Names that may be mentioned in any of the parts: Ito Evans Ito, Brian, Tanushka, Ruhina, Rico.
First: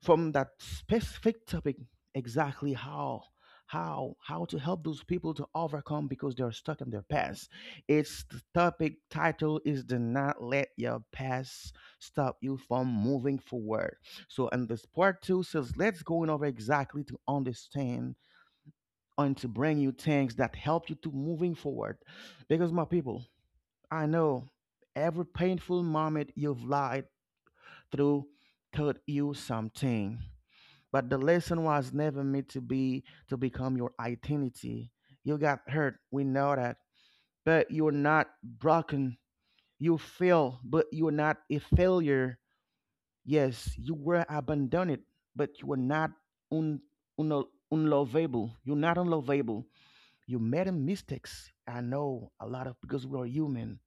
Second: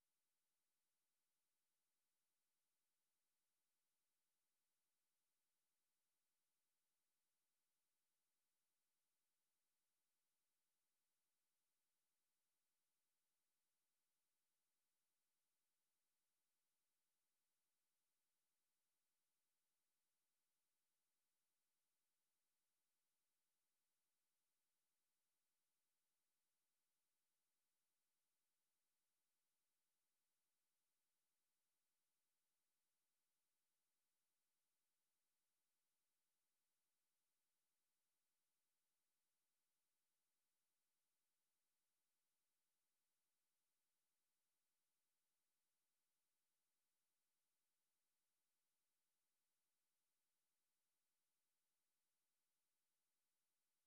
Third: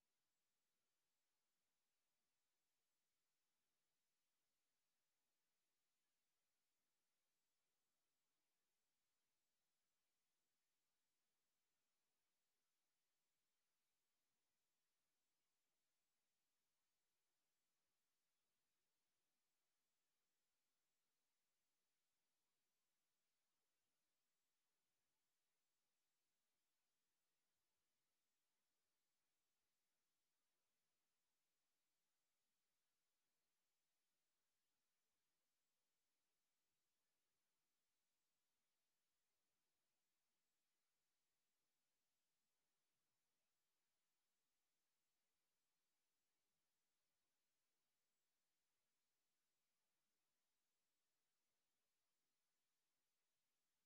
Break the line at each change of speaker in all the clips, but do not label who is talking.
from that specific topic exactly how how to help those people to overcome because they're stuck in their past. It's the topic title is do not let your past stop you from moving forward. So in this part two says let's go in over exactly to understand and to bring you things that help you to moving forward. Because my people, I know every painful moment you've lied through taught you something. But the lesson was never meant to be to become your identity. You got hurt, we know that. But you're not broken. You fail, but you're not a failure. Yes, you were abandoned, but you were not un, unlovable. You're not unlovable. You made a mistakes. I know a lot of because we are human.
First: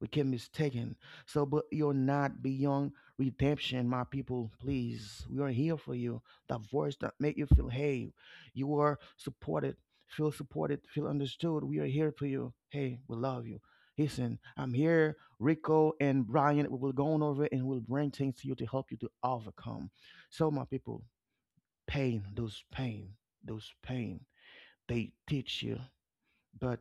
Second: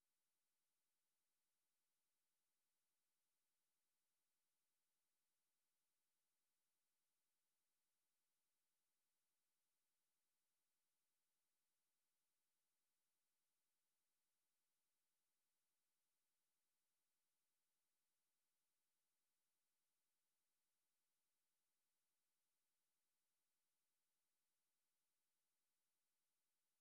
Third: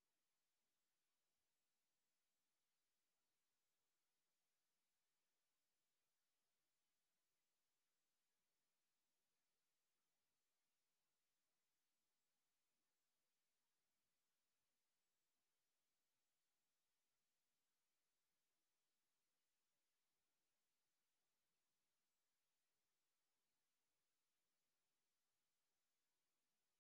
We can mistaken. So, but you're not beyond redemption, my people. Please, we are here for you. That voice that make you feel, hey, you are supported. Feel supported. Feel understood. We are here for you. Hey, we love you. Listen, I'm here, Rico and Brian. We will go on over and we'll bring things to you to help you to overcome. So, my people, pain, those pain, they teach you. But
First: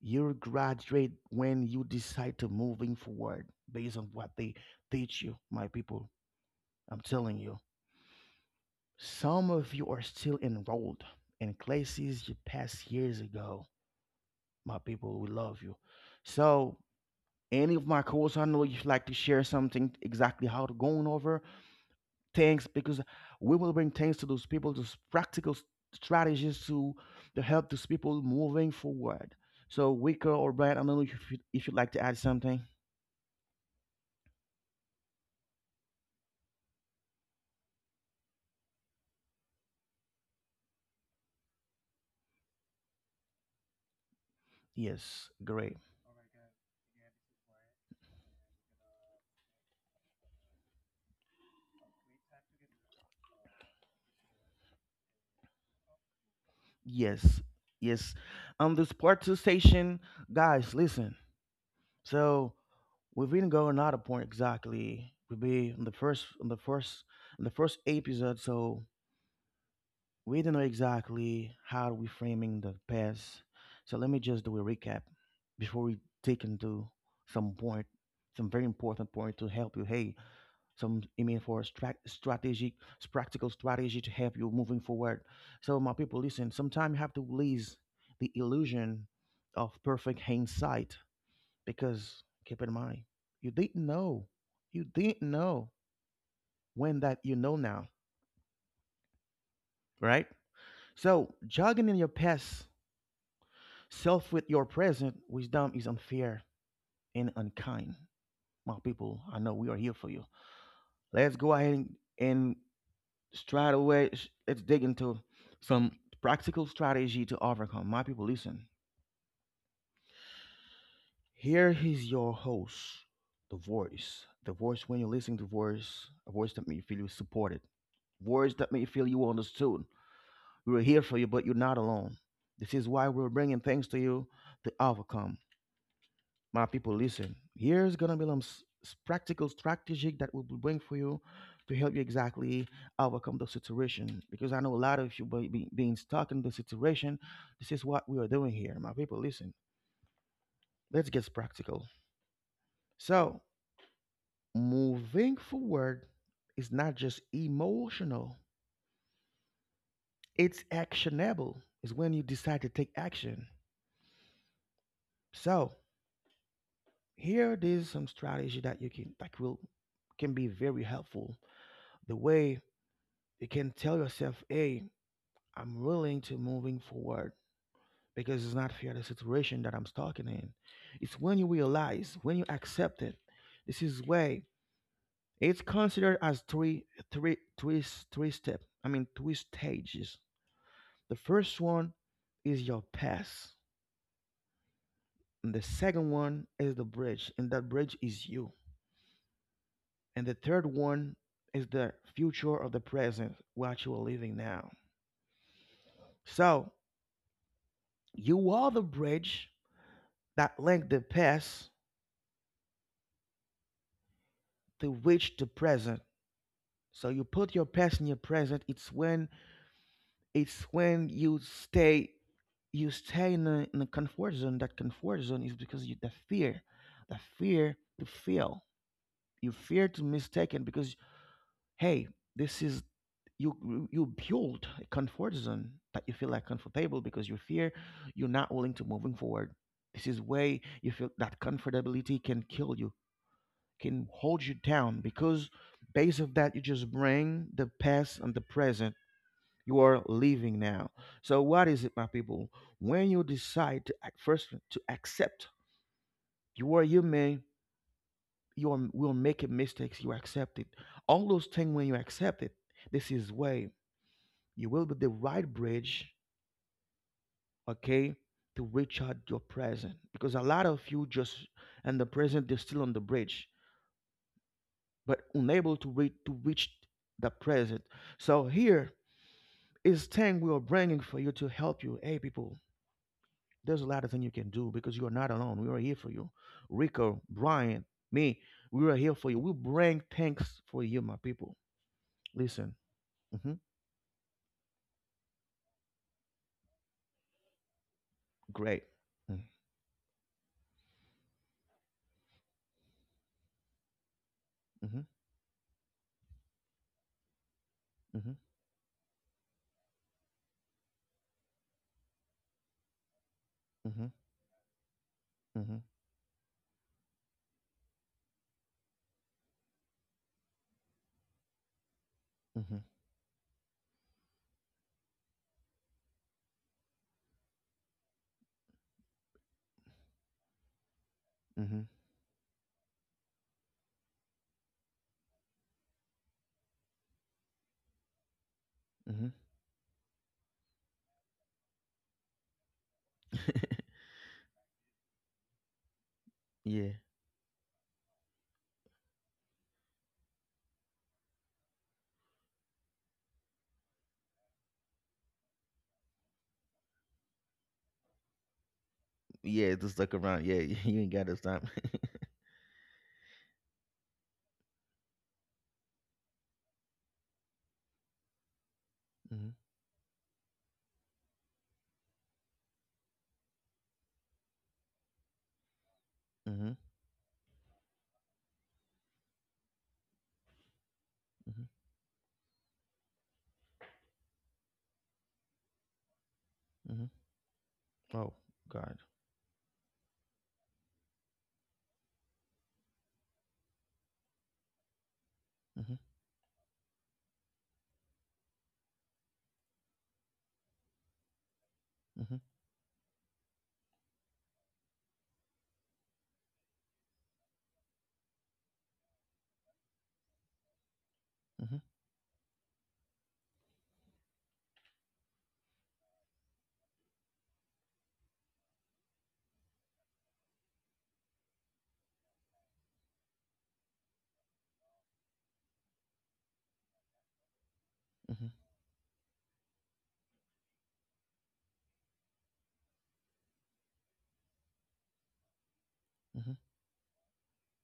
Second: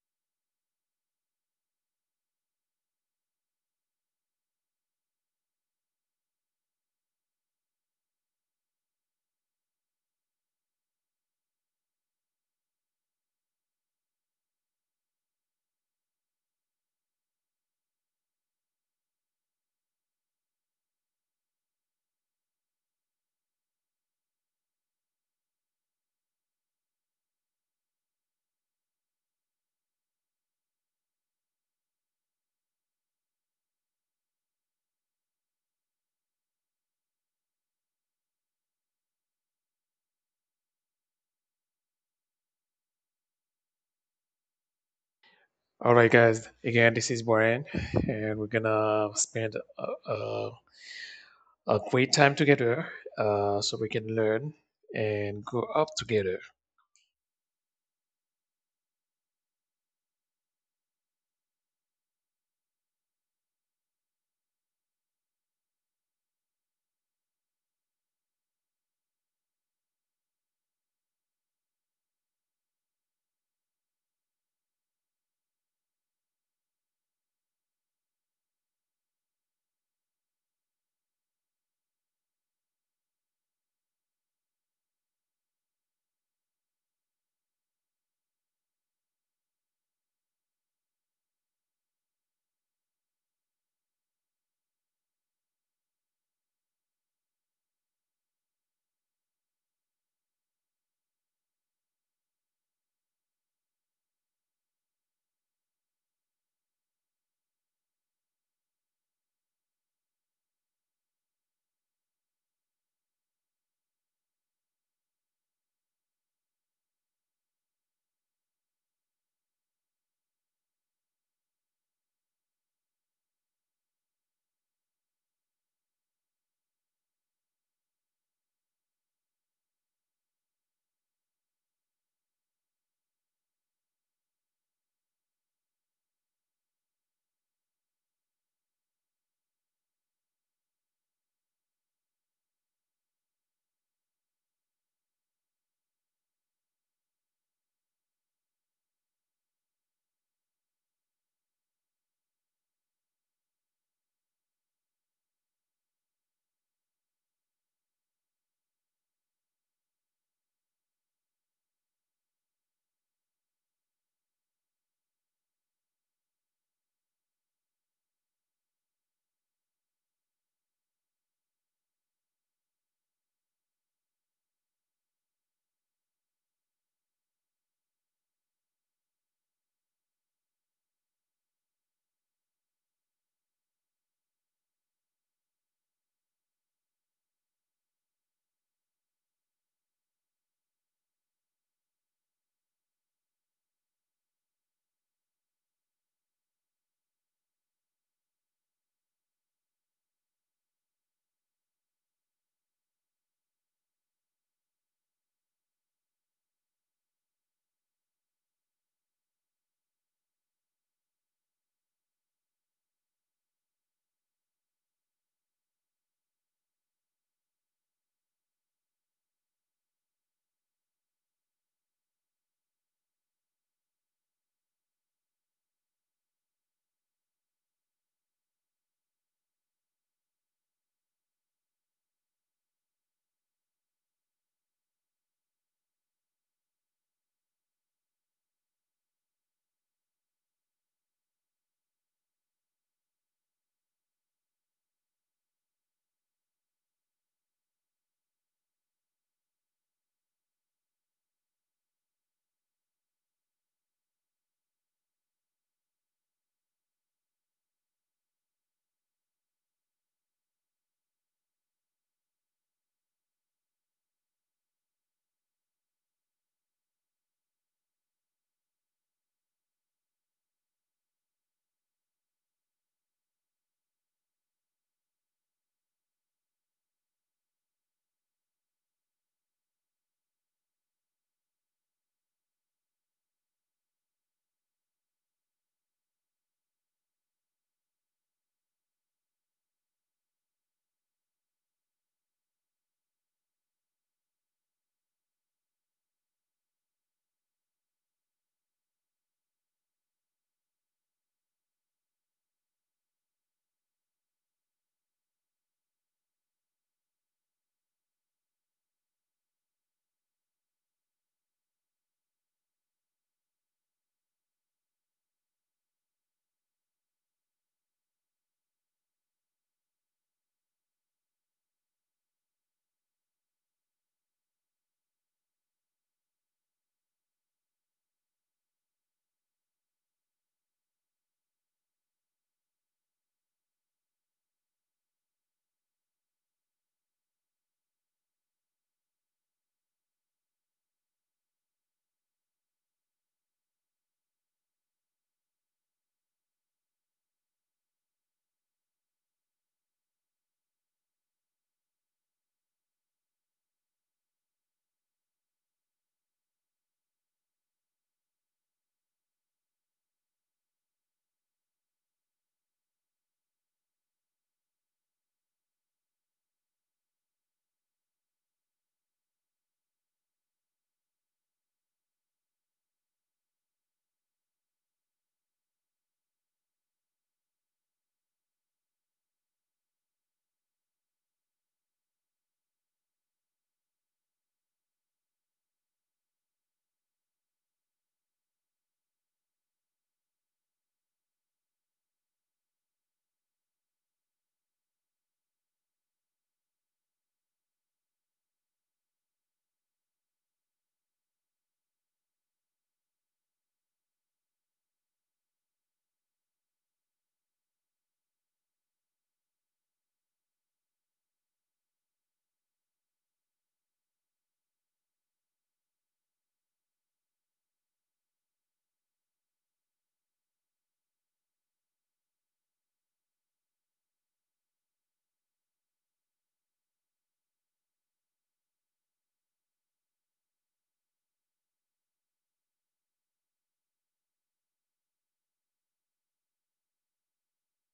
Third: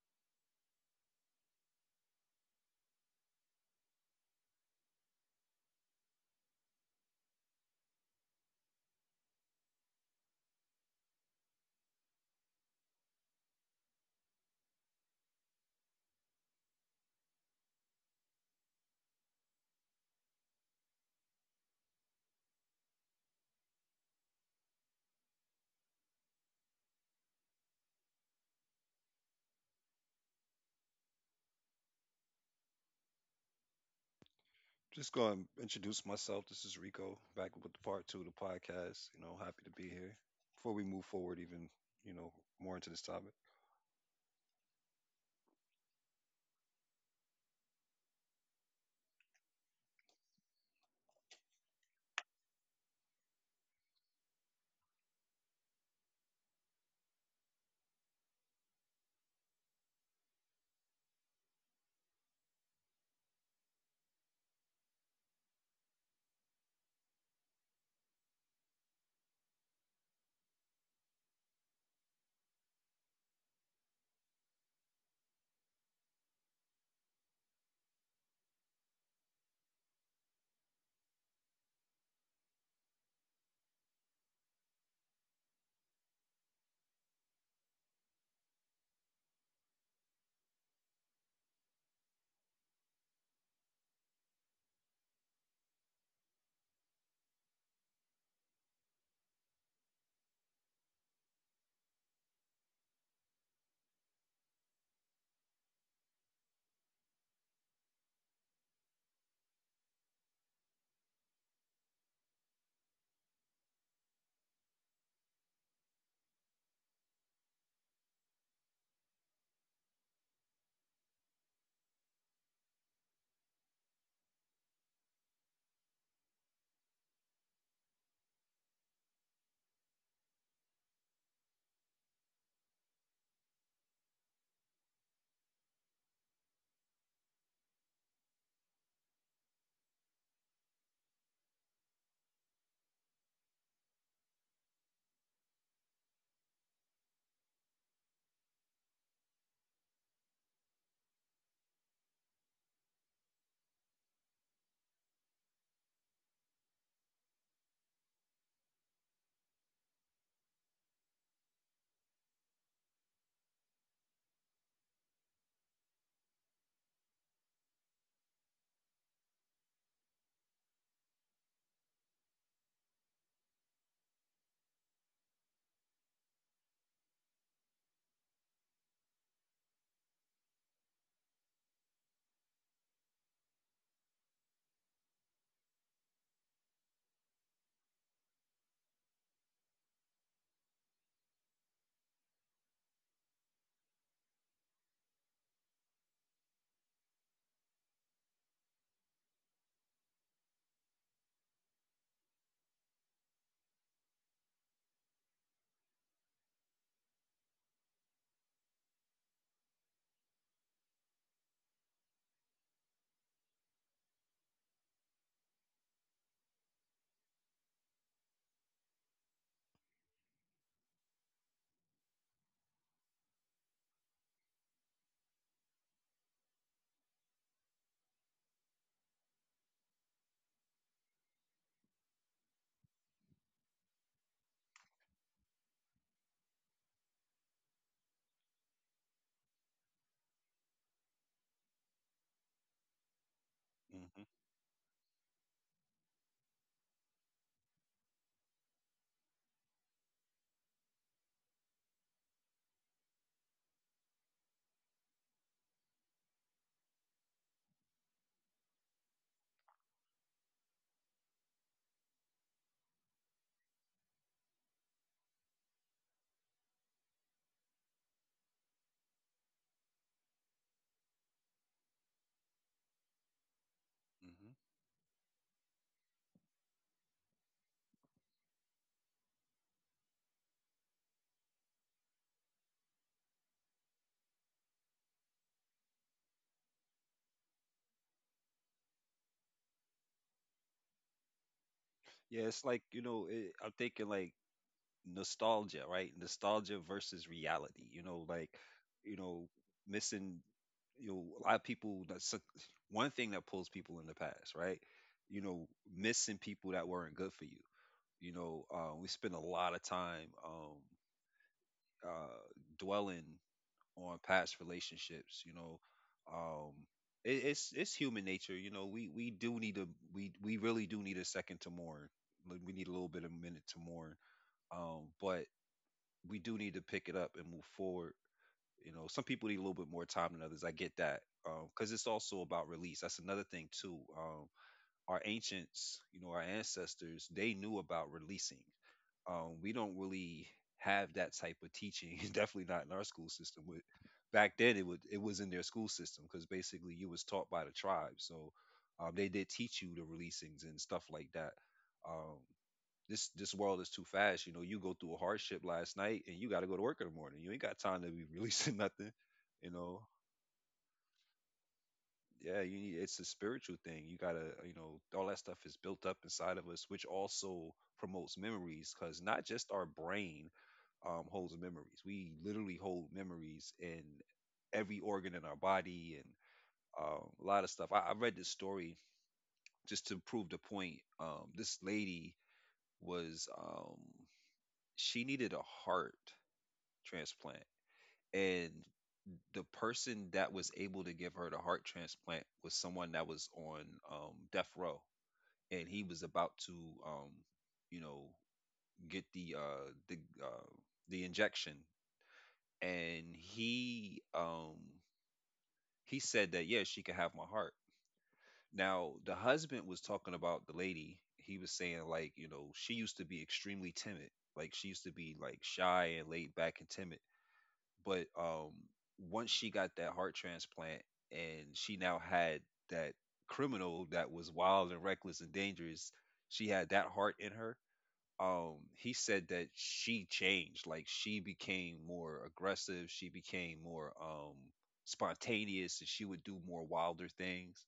you graduate when you decide to moving forward based on what they teach you, my people. I'm telling you, some of you are still enrolled in classes you passed years ago. My people, we love you. So any of my course, I know you'd like to share something exactly how to going over things, because we will bring things to those people, those strategies to help those people moving forward. So Wicca or Brad, I don't know if you if you'd like to add something.
Just go and introduce myself. This is Rico, back with part two of the podcast. Happy to be here. Before we move forward, even you know more into this topic.
Yes, great.
All right, guys. Again, this is Brian, and we're gonna spend a, a great time together, so we can learn and grow up together.
Yes, yes. On this part two station, guys, listen. So we've been going out of point exactly. We'll be on on the first episode. So we didn't know exactly how we framing the past. So let me just do a recap before we take into some point, some very important point to help you. Hey, some email for strategic practical strategy to help you moving forward. So my people, listen, sometimes you have to release the illusion of perfect hindsight, because keep in mind you didn't know you didn't know when that you know now, right? So jogging in your past self with your present wisdom is unfair and unkind. My people, I know we are here for you. Let's go ahead and straight away let's dig into some practical strategy to overcome. My people, listen, here is your host, the voice when you listen to voice, a voice that may feel you supported, voice that may feel you understood. We're here for you, but you're not alone. This is why we're bringing things to you to overcome. My people, listen. Here's gonna be some practical strategy that we will bring for you to help you exactly overcome the situation. Because I know a lot of you being stuck in the situation. This is what we are doing here, my people. Listen. Let's get practical. So moving forward is not just emotional; it's actionable. It's when you decide to take action. So here it is some strategy that you can that will can be very helpful. The way you can tell yourself, hey, I'm willing to moving forward because it's not fair the situation that I'm stuck in. It's when you realize, when you accept it, this is way it's considered as three step. I mean three stages. The first one is your past. And the second one is the bridge, and that bridge is you. And the third one is the future of the present, what you are living now. So you are the bridge that link the past to reach the present. So you put your past in your present. It's when it's when you stay in a comfort zone. That comfort zone is because you the fear to fail. You fear to mistaken because hey, this is you build a comfort zone that you feel like comfortable because you fear you're not willing to moving forward. This is way you feel that comfortability can kill you, can
Hmm.
hold you down because based of that you just bring the past and the present you are living now. So what is it, my people, when you decide to act first to accept you are human, will make mistakes, you accept it, all those things. When you accept it, this is way you will be the right bridge, okay, to reach out your present because a lot of you just and the present they're still on the bridge
Hmm.
but unable to reach the present. So here is 10 we are bringing for you to help you. Hey, people, there's a lot of things you can do because you are not alone. We are here for you. Rico, Brian, me, we are here for you. We bring thanks for you, my people.
Yeah, it's
Listen,
like
hmm,
I'm thinking like nostalgia, right? Nostalgia versus reality.
great.
You know, missing. A lot of people. One thing that pulls people in the past, right?
Mm-hmm.
You know, missing people that weren't good for you.
Hmm.
We spend a lot of time uh, dwelling
Hmm.
on past relationships.
Hmm.
Um, it's human nature. We do need a we really do need a second to mourn. Like, we
Hmm.
need a little bit of a minute to mourn. But we do need to pick it up and move forward. You know, some people need a little bit more time than others. I get that
Hmm.
because it's also about release. That's another thing too. Our ancients, our ancestors, they knew about releasing.
Hmm.
We don't really have that type of teaching. Definitely not in our school system. With back then, it was in their school system because
Yeah,
basically you was taught by the tribe. So they did teach you the releasings and stuff like that. Um, this world is too fast. You know, you go through a hardship last night and you got to go to work in the morning. You ain't got time to be releasing nothing. You
yeah,
know,
just look around. Yeah, you ain't got this time.
yeah, you need, it's a spiritual thing. You gotta, all that stuff is built up inside of us, which also promotes memories. Because not
Hmm.
just our brain holds memories. We literally hold memories in every organ in our body. And
Hmm.
a lot of stuff, I read this story just to prove the point.
Hmm.
This lady was she needed a heart
Hmm.
transplant.
Oh,
And
God.
the person that was able to give her the heart transplant was someone that was on death row, and
Hmm.
he was about to um you know get the the uh the injection.
Hmm.
And he said that yeah, she could have my heart. Now the husband was talking about the lady. He was saying like, you know, she used to be extremely timid. Like, she used to be like shy and laid back and timid. But once she got that heart transplant and she now had that criminal that was wild and reckless and dangerous, she had that heart in her.
Hmm.
He said that she changed. Like, she became more aggressive. She became more spontaneous, and she would
Hmm.
do more wilder things.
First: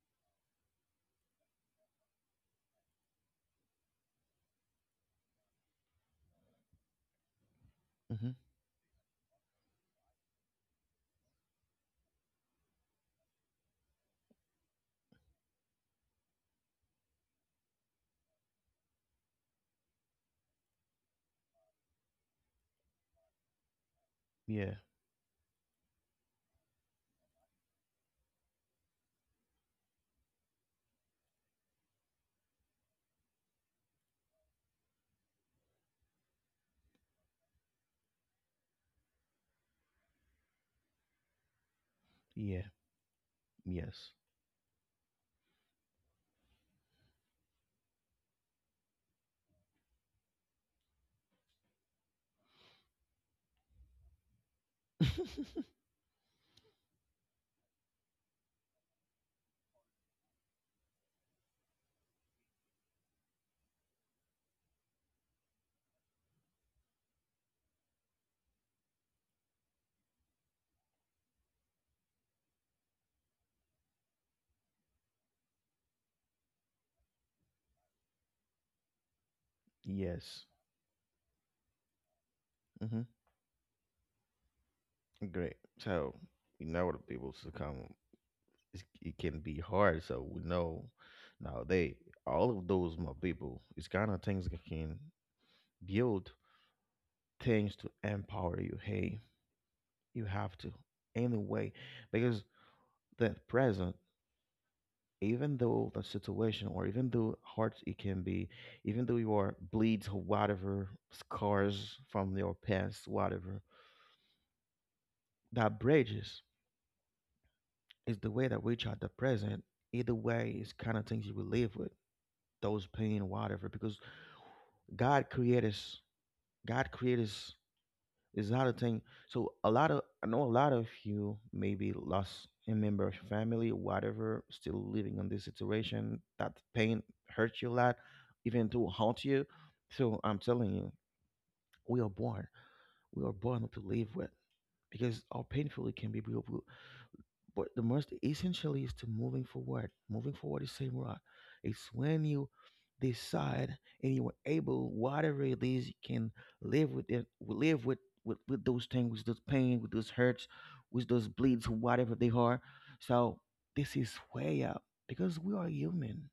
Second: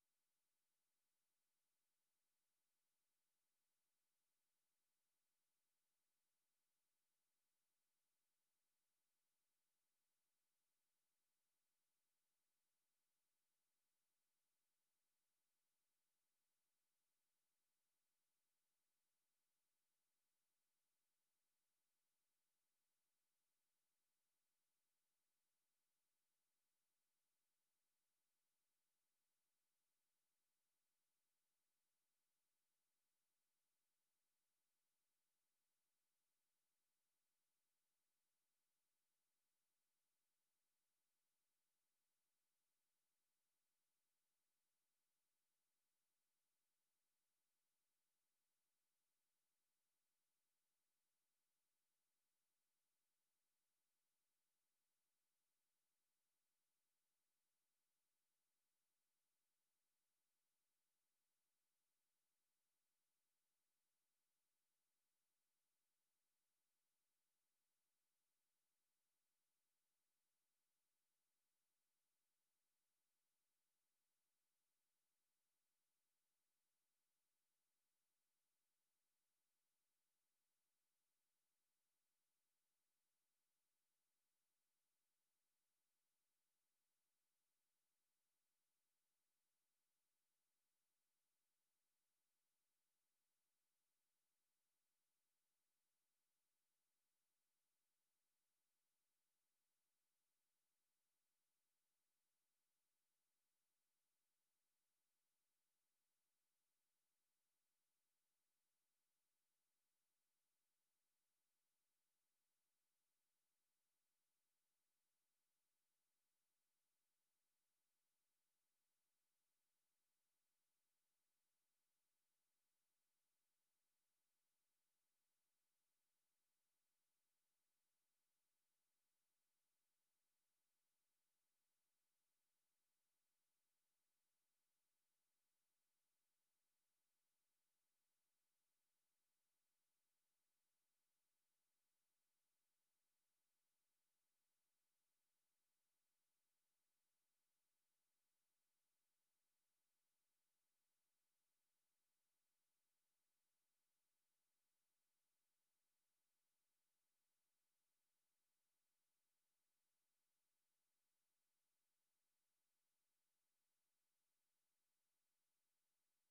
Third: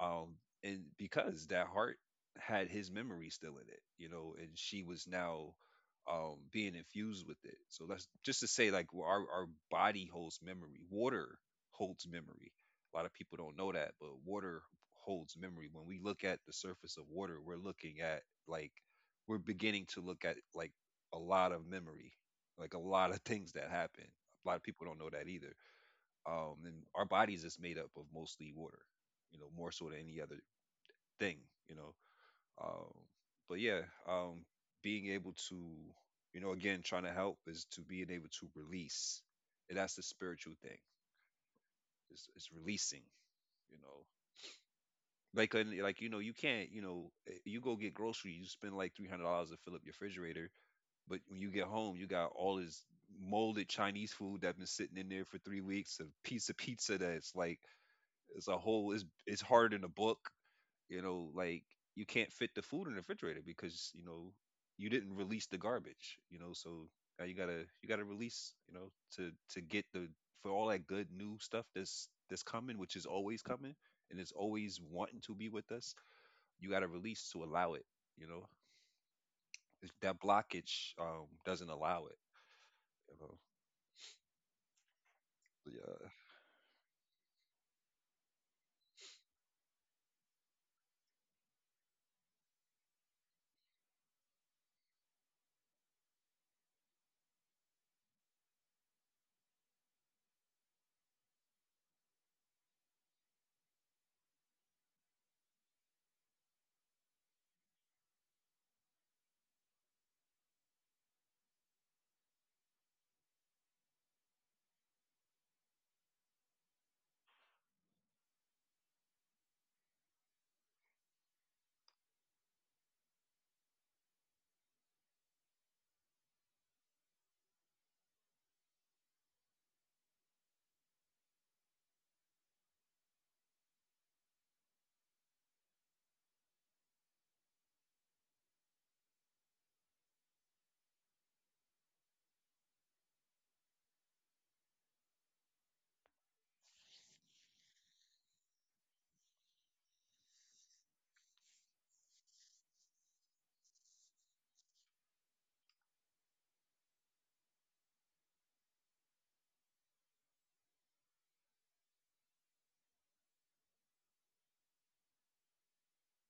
um and because that heart had his memory still in it, you know, and she was now being infused with it. So that's
Hmm.
just to say like our body holds memory. Water holds memory. A lot of people don't know that, but water holds memory. When we look at the surface of water, we're looking at like, we're beginning to look at like a lot of memory, like a lot of things that happen. A lot of
Yeah.
people don't know that either. And our bodies is made up of mostly water. You know, more so than any other thing. you know um but yeah. um being able to, you know, again trying to help is to being able to release. And that's the spiritual thing. It's
Yeah.
releasing. You know,
Yes.
like and like, you know, you can't, you know, you go get groceries. You spend like $300 to fill up your refrigerator. But when you get home, you got all this molded chinese food that's been sitting in there for three weeks a piece of pizza that's like as a whole is hard in a book. You know, like you can't fit the food in the refrigerator because, you know, you didn't release the garbage. You know, so now you gotta release. You know, to get the, for all that good new stuff that's coming, which is always coming and is always wanting to be with us. You gotta release to allow it. You know, if that
Yes.
blockage doesn't allow it.
Hmm.
You know,
Great.
yeah.
So we know the people succumb. It's, it can be hard. So we know now they all of those my people. It's kind of things that can build things to empower you. Hey, you have to anyway because that present, even though the situation or even though hard it can be, even though you are bleeds or whatever scars from your past whatever, that bridges is the way that we try the present. Either way it's kind of things you will live with those pain whatever, because god created us god created us. It's not a thing. So a lot of, I know a lot of you maybe lost a member of your family, whatever, still living in this situation. That pain hurts you a lot, even to haunt you. So I'm telling you, we are born. We are born to live with because how painful it can be. We but the most essential is to moving forward. Moving forward is same route. It's when you decide and you are able, whatever it is, you can live with it, live with those things, with those pain, with those hurts, with those bleeds, whatever they are. So this is way up because we are human.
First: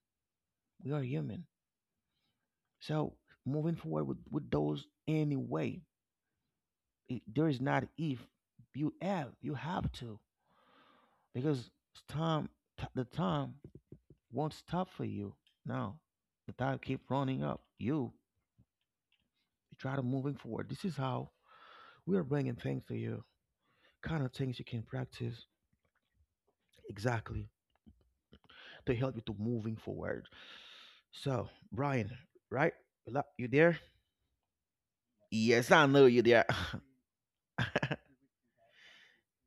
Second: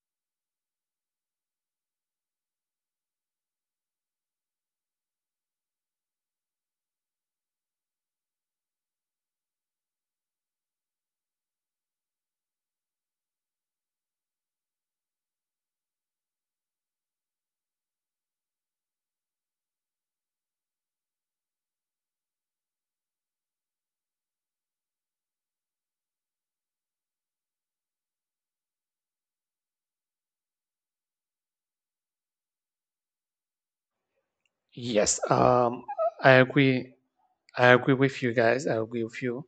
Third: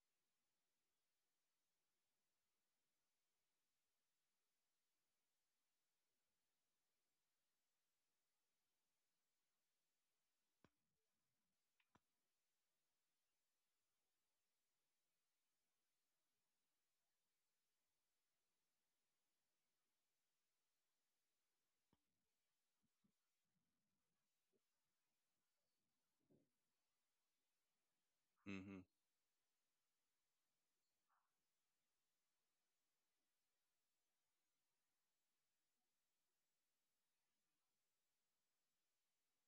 We are human. So moving forward with those anyway, it, there is not if you have, you have to because time, the time won't stop for you. Now, the tide keep running up. You try to moving forward. This is how we are bringing things to you. Kind of things you can practice exactly
Hmm.
to help you to moving forward. So, Brian, right? Yep, you there?
Yes,
Yes, I know you
I
there.
agree.
Mm-hmm.
I agree with you guys. I agree with you,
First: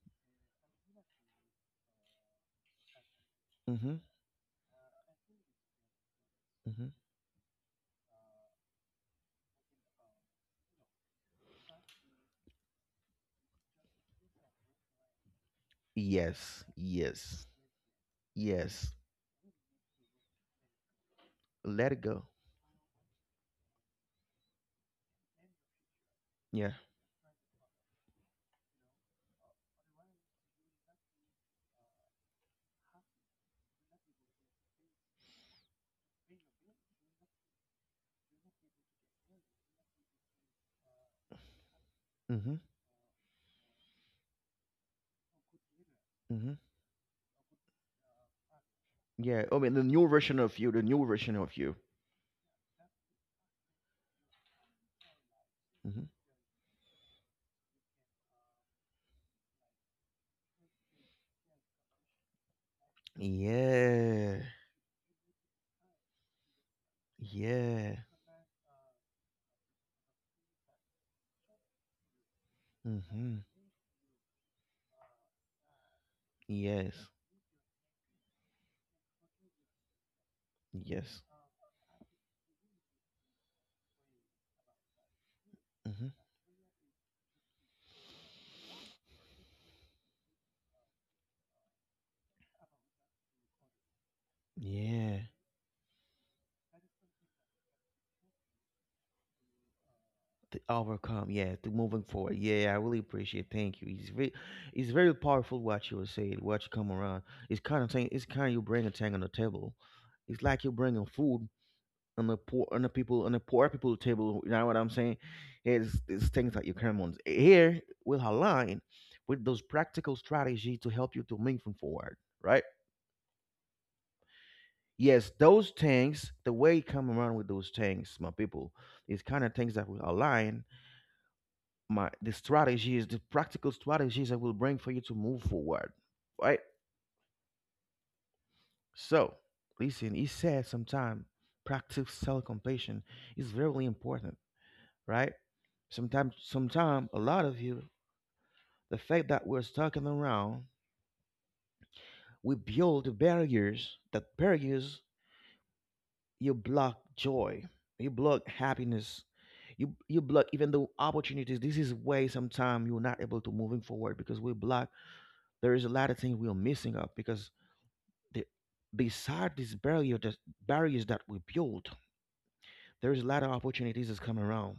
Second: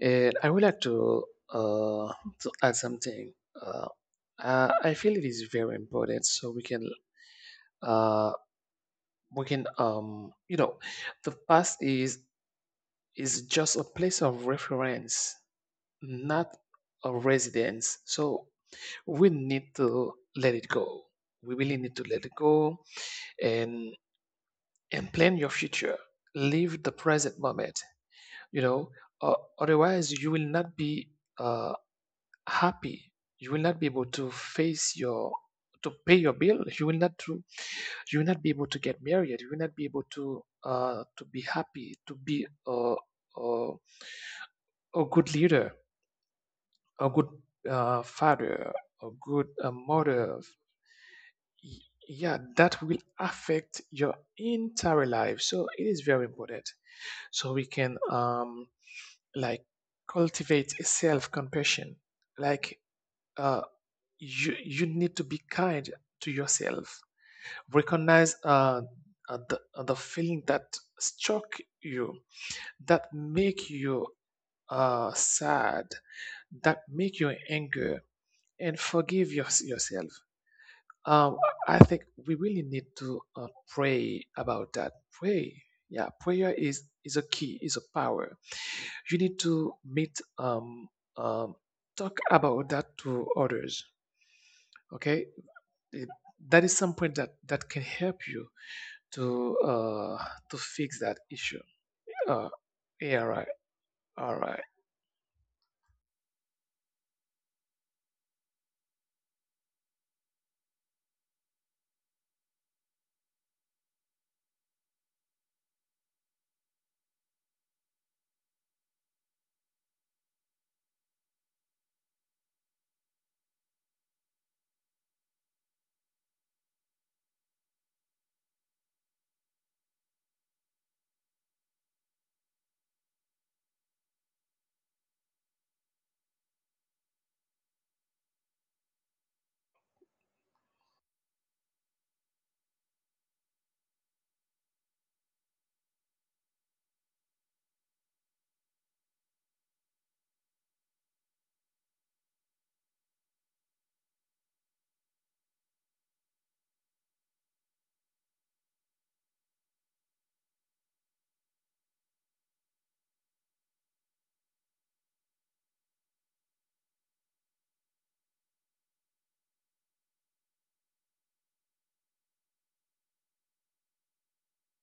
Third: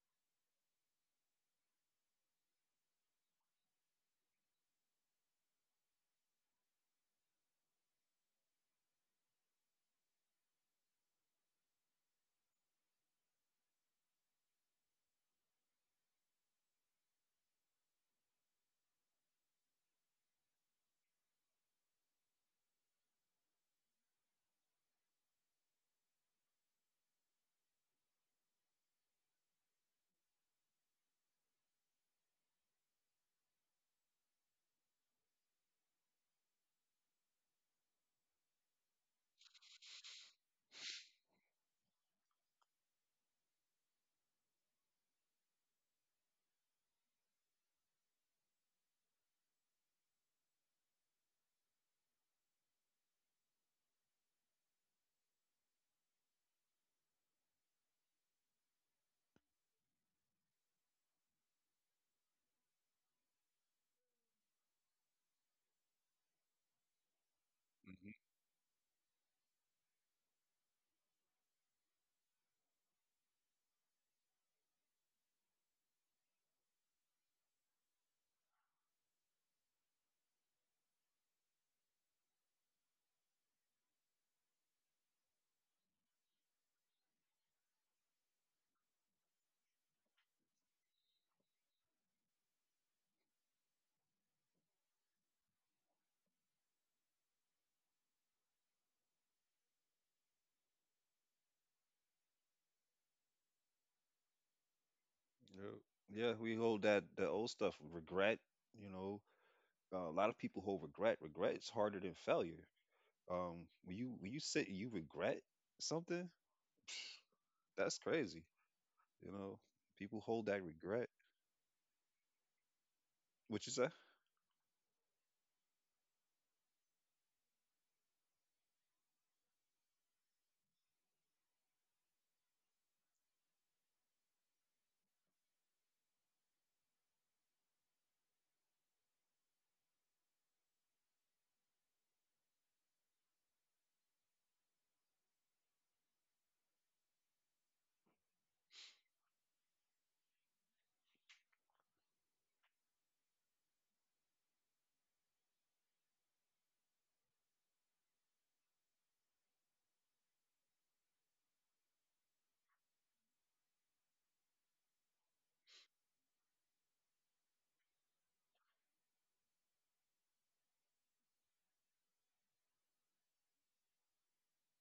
and I would like uh to add something. Uh,
Mm-hmm.
I feel it is very important, so
Mm-hmm.
uh we can you know, the past is just a place of reference not
Yes,
a
yes,
residence. So
yes.
we need to let it go. We really
Let
need
it
to let
go.
it go and and plan your future.
Yeah.
Live the present moment. You know, otherwise you will not be uh, happy. You will not be able to face your to pay your bill. You will not to you will not be able to get married. You will not be able to be happy, to be
Mm-hmm.
a, a good leader,
Mm-hmm.
a good father, a
Yeah. I
good
mean, the new version
mother,
of you, the new version of you.
y- yeah, that will affect your entire life. So it is very important. So we can like cultivate a self compassion. Like
Mm-hmm.
uh,
Yeah.
you, you need to be kind to yourself.
Yeah.
Recognize the feeling that struck you, that
Mm-hmm.
make you sad, that
Yes.
make you angry and forgive your, yourself.
Yes.
Um, I think we really need to pray about that. Pray,
Mm-hmm.
yeah, prayer is a key, is a power. You need to meet, um, talk about that to others.
Yeah.
Okay, It- that is some point that that can help you to uh, to
To
fix that
overcome. Yeah.
issue.
To moving forward.
Uh,
Yeah. I really
yeah,
appreciate.
right,
Thank you.
all right.
It's very powerful
Hmm.
what you were
Yeah,
saying.
we
What you
hold
come
that
around.
the old
It's
stuff
kind of thing. It's
regret.
kind of you bring a
You
thing on
know,
the table.
a lot of
It's like
people
you're
hold
bringing
regret.
food
Regret is harder than
on the poor,
failure.
on the people, on the poor people
When you
table. You know
sit
what
and
I'm
you
saying?
regret
It's
something,
things that you come on here
that's
will
crazy.
align
You
with
know,
those practical
people hold that
strategy to
regret.
help you to move forward. Right.
What you say? Of
Yes, those tanks, the way it come around with those tanks, my people, is kind of things that will align my the strategies, the practical strategies that will bring for you to move forward. Right? So, listen, he said sometimes practice self-compassion is very important, right? Sometime a lot of you, the fact that we're stuck in the round, we build the barriers, that barriers, you block joy, you block happiness, you block even the opportunities. This is why sometimes you're not able to moving forward because we block, there is a lot of things we're missing up because the beside these barrier, that barriers that we build, there's a lot of opportunities that's coming around.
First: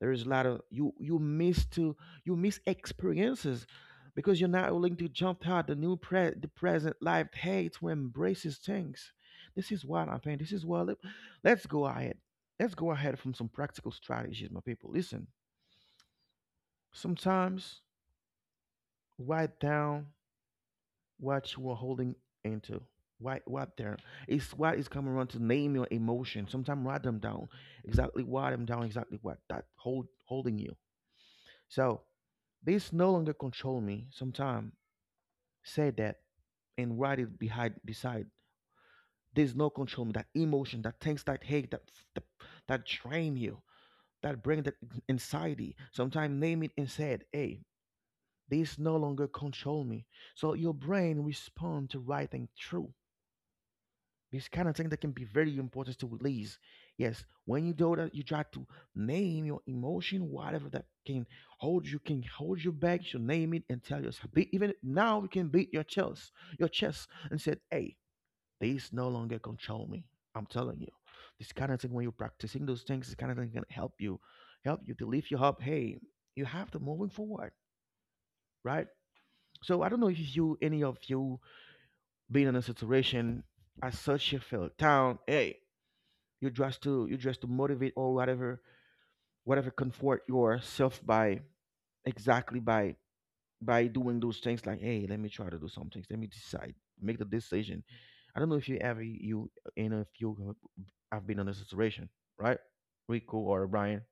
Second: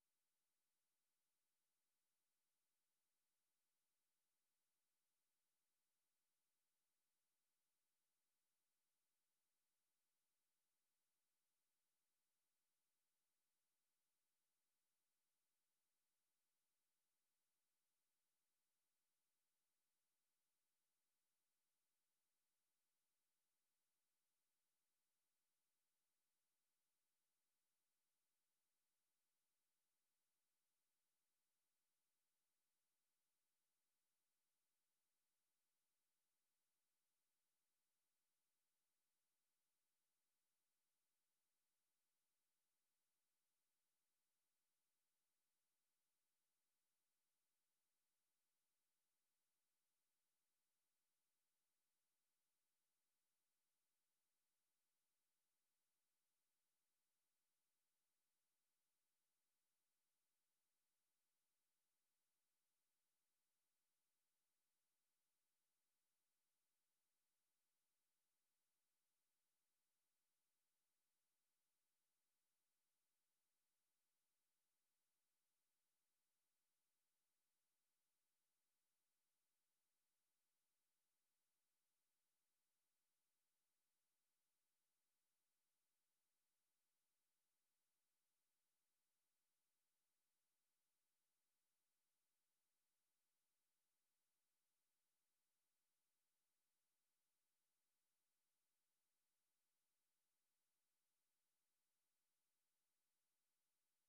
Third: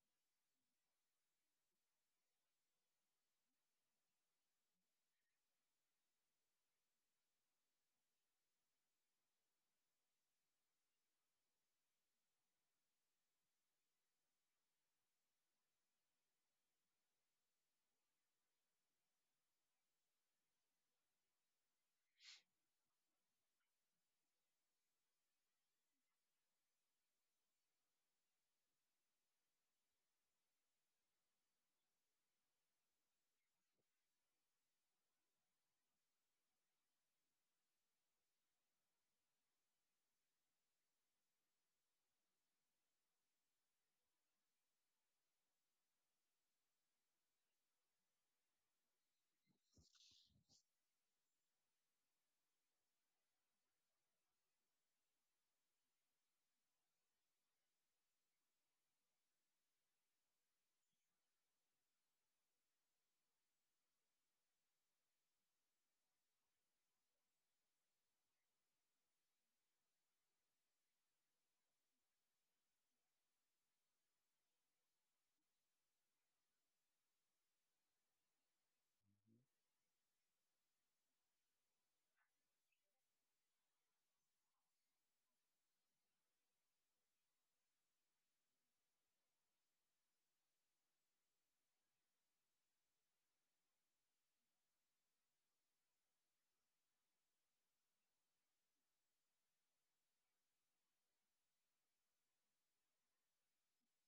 There is a lot of you, you miss to, you miss experiences because you're not willing to jump out the new pre the present life hates to embrace these things. This is what I'm saying. This is what let's go ahead. Let's go ahead from some practical strategies, my people. Listen, sometimes write down what you are holding into. Why, what there? It's what is coming around to name your emotion. Sometimes write them down. Exactly write them down. Exactly what that hold holding you. So this no longer control me. Sometimes say that and write it behind beside. There's no control me. That emotion, that things that hate, that, that drain you, that bring that anxiety. Sometimes name it and say it. Hey, this no longer control me. So your brain respond to writing true. This kind of thing that can be very important to release. Yes, when you do that, you try to name your emotion, whatever that can hold you back. You name it and tell yourself. Be, even now, you can beat your chest, and said, "Hey, these no longer control me." I'm telling you, this kind of thing. When you're practicing those things, this kind of thing can help you to lift you up. Hey, you have to moving forward, right? So I don't know if you, any of you, been in a situation as such you felt down. Hey, you just to motivate or whatever whatever comfort yourself by exactly by doing those things like, hey, let me try to do some things, let me decide, make the decision. I don't know if you ever you know if you have been in a situation, right? Rico or Brian?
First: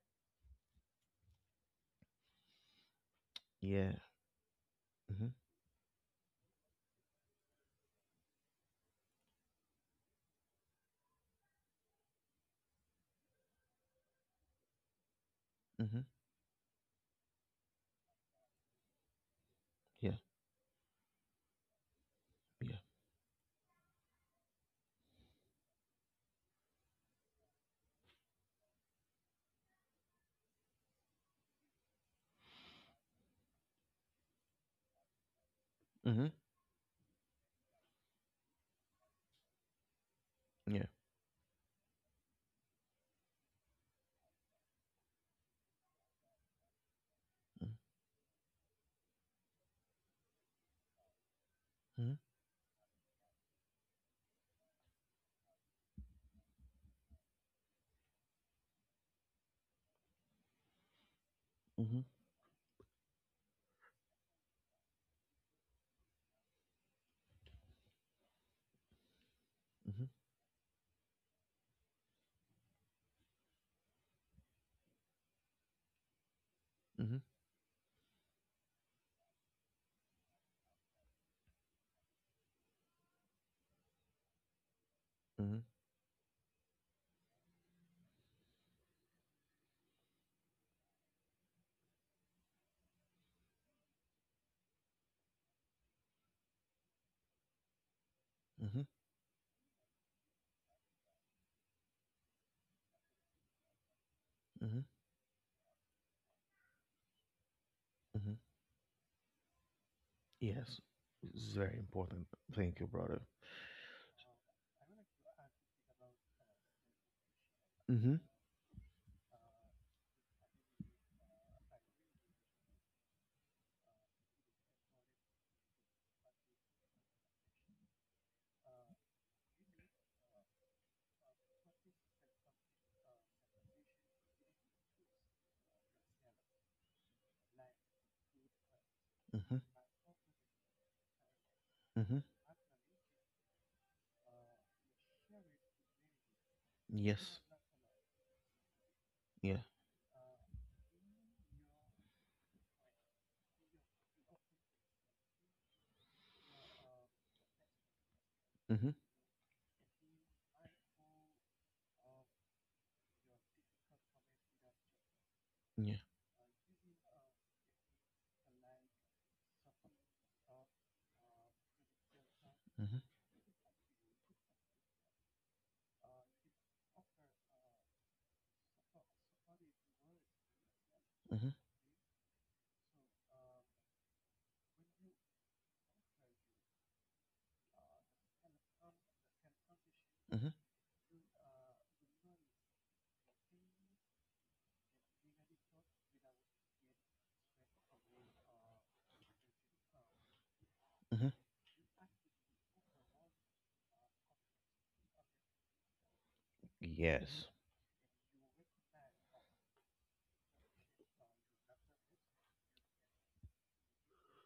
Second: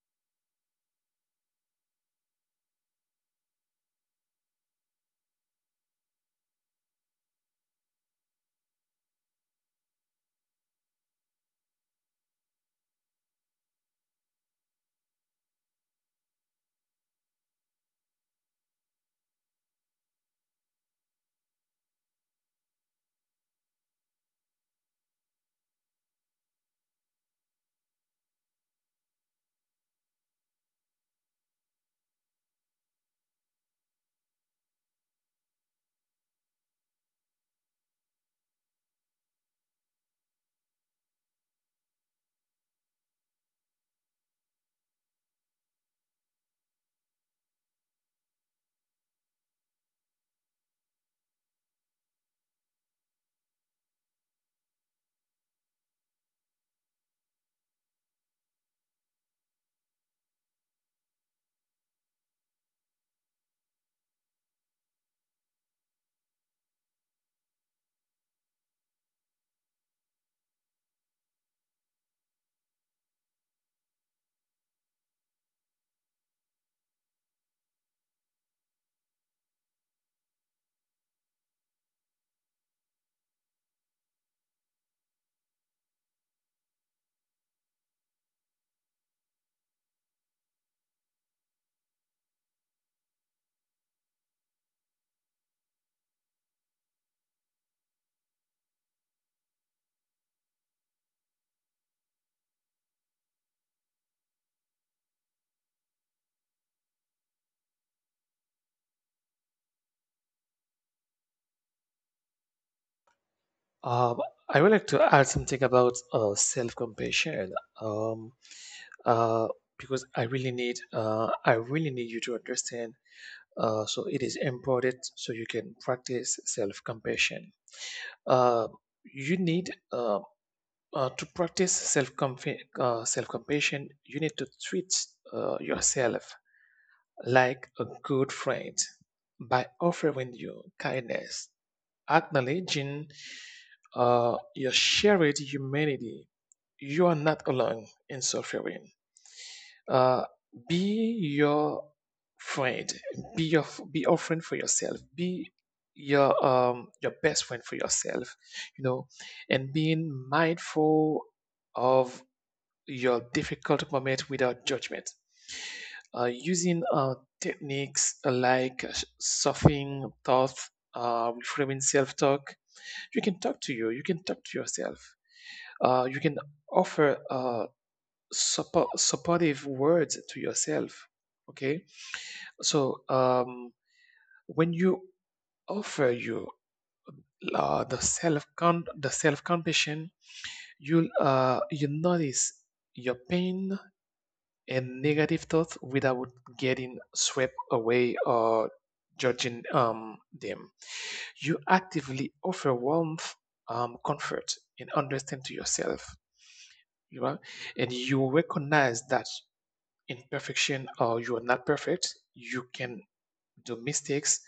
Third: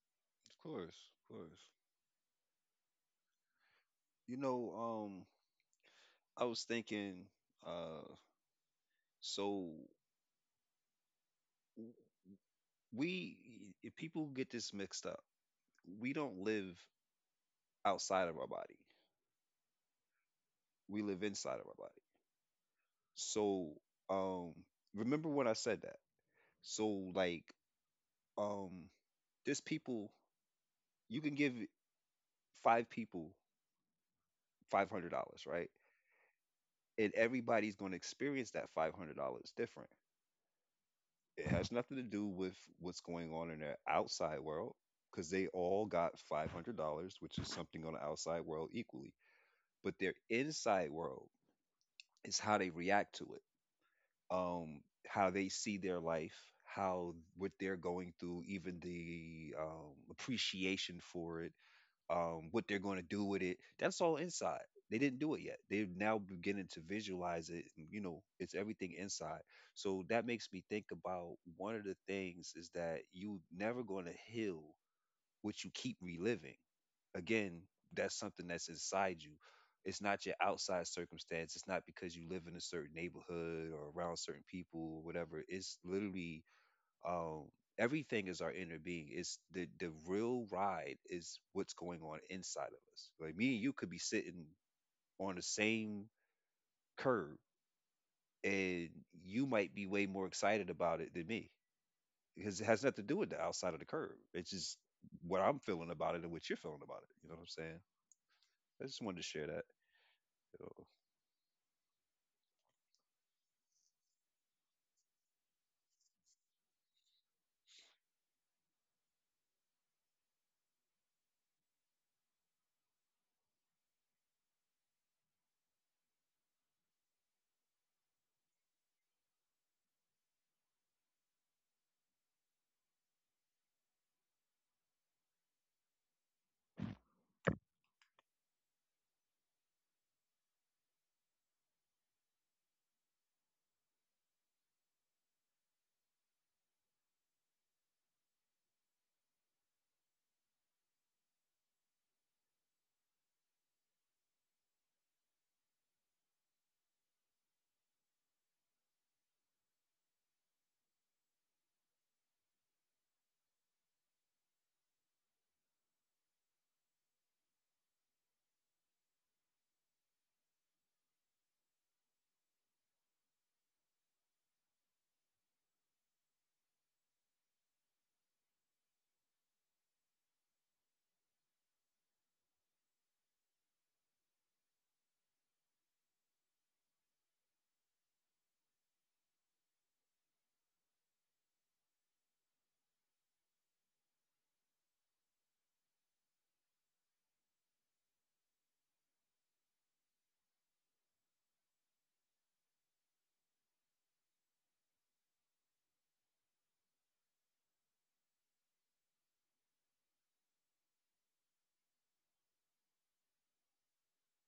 course, of course.
Yeah.
You know, um,
Mm-hmm,
I was thinking, uh, so w- we, if people get this mixed up.
mm-hmm,
We don't live outside of our body.
yeah,
We live inside of our body.
yeah.
So, um, remember when I said that? So, like, um, there's people. You can give five people $500, right?
Hmm.
And everybody's going to experience that $500 different.
Yeah.
It has nothing to do with what's going on in their outside world because they all got $500, which is something on the outside world equally. But their inside world
hmm hmm
is how they react to it, um, how they see their life, how what they're going through, even the appreciation for it,
hmm
what they're going to do with it. That's all inside. They didn't do it yet. They're now beginning to visualize it. You know, it's everything inside. So
hmm
that makes me think about one of the things is that you never going to heal what you keep reliving.
hmm
Again, that's something that's inside you. It's not your outside circumstance. It's not because you live in a certain neighborhood or around certain people or whatever. It's literally, um, everything is our inner being. It's the real ride is what's going on inside of us. Like me and you could be sitting on the same curb,
hmm
and you might be way more excited about it than me because it has nothing to do with the outside of the curb. It's just
hmm
what I'm feeling about it and what you're feeling about it. You know what I'm saying?
hmm
I just wanted to share that. You
yes,
know.
it's very important. Thank you, brother.
Um, I would like to add something about self-compassion,
hmm
um, uh, because I really need you to understand. So it is important so you can practice self-compassion. Uh, you need to practice self self-compassion. You need to treat yourself like a good friend
hmm
by offering you kindness
hmm
acknowledging your shared humanity. You are
yes.
not alone in suffering.
Yeah.
Uh, be your friend. Be your be a friend for yourself. Be your best friend for yourself.
Mm-hmm.
You know, and being mindful of your difficult moment without judgment.
Yeah.
Using techniques like softening thoughts, reframing self talk,
Mm-hmm.
you can talk to you, you can talk to yourself. You can offer support, supportive words to yourself.
Mm-hmm.
Okay, so when you offer you the the self compassion,
Mm-hmm.
you'll you notice your pain and negative thoughts without getting swept away or judging them.
Mm-hmm.
You actively offer warmth, comfort, and understanding to yourself, you know,
Yes.
and you recognize that imperfection or you are not perfect. You can do mistakes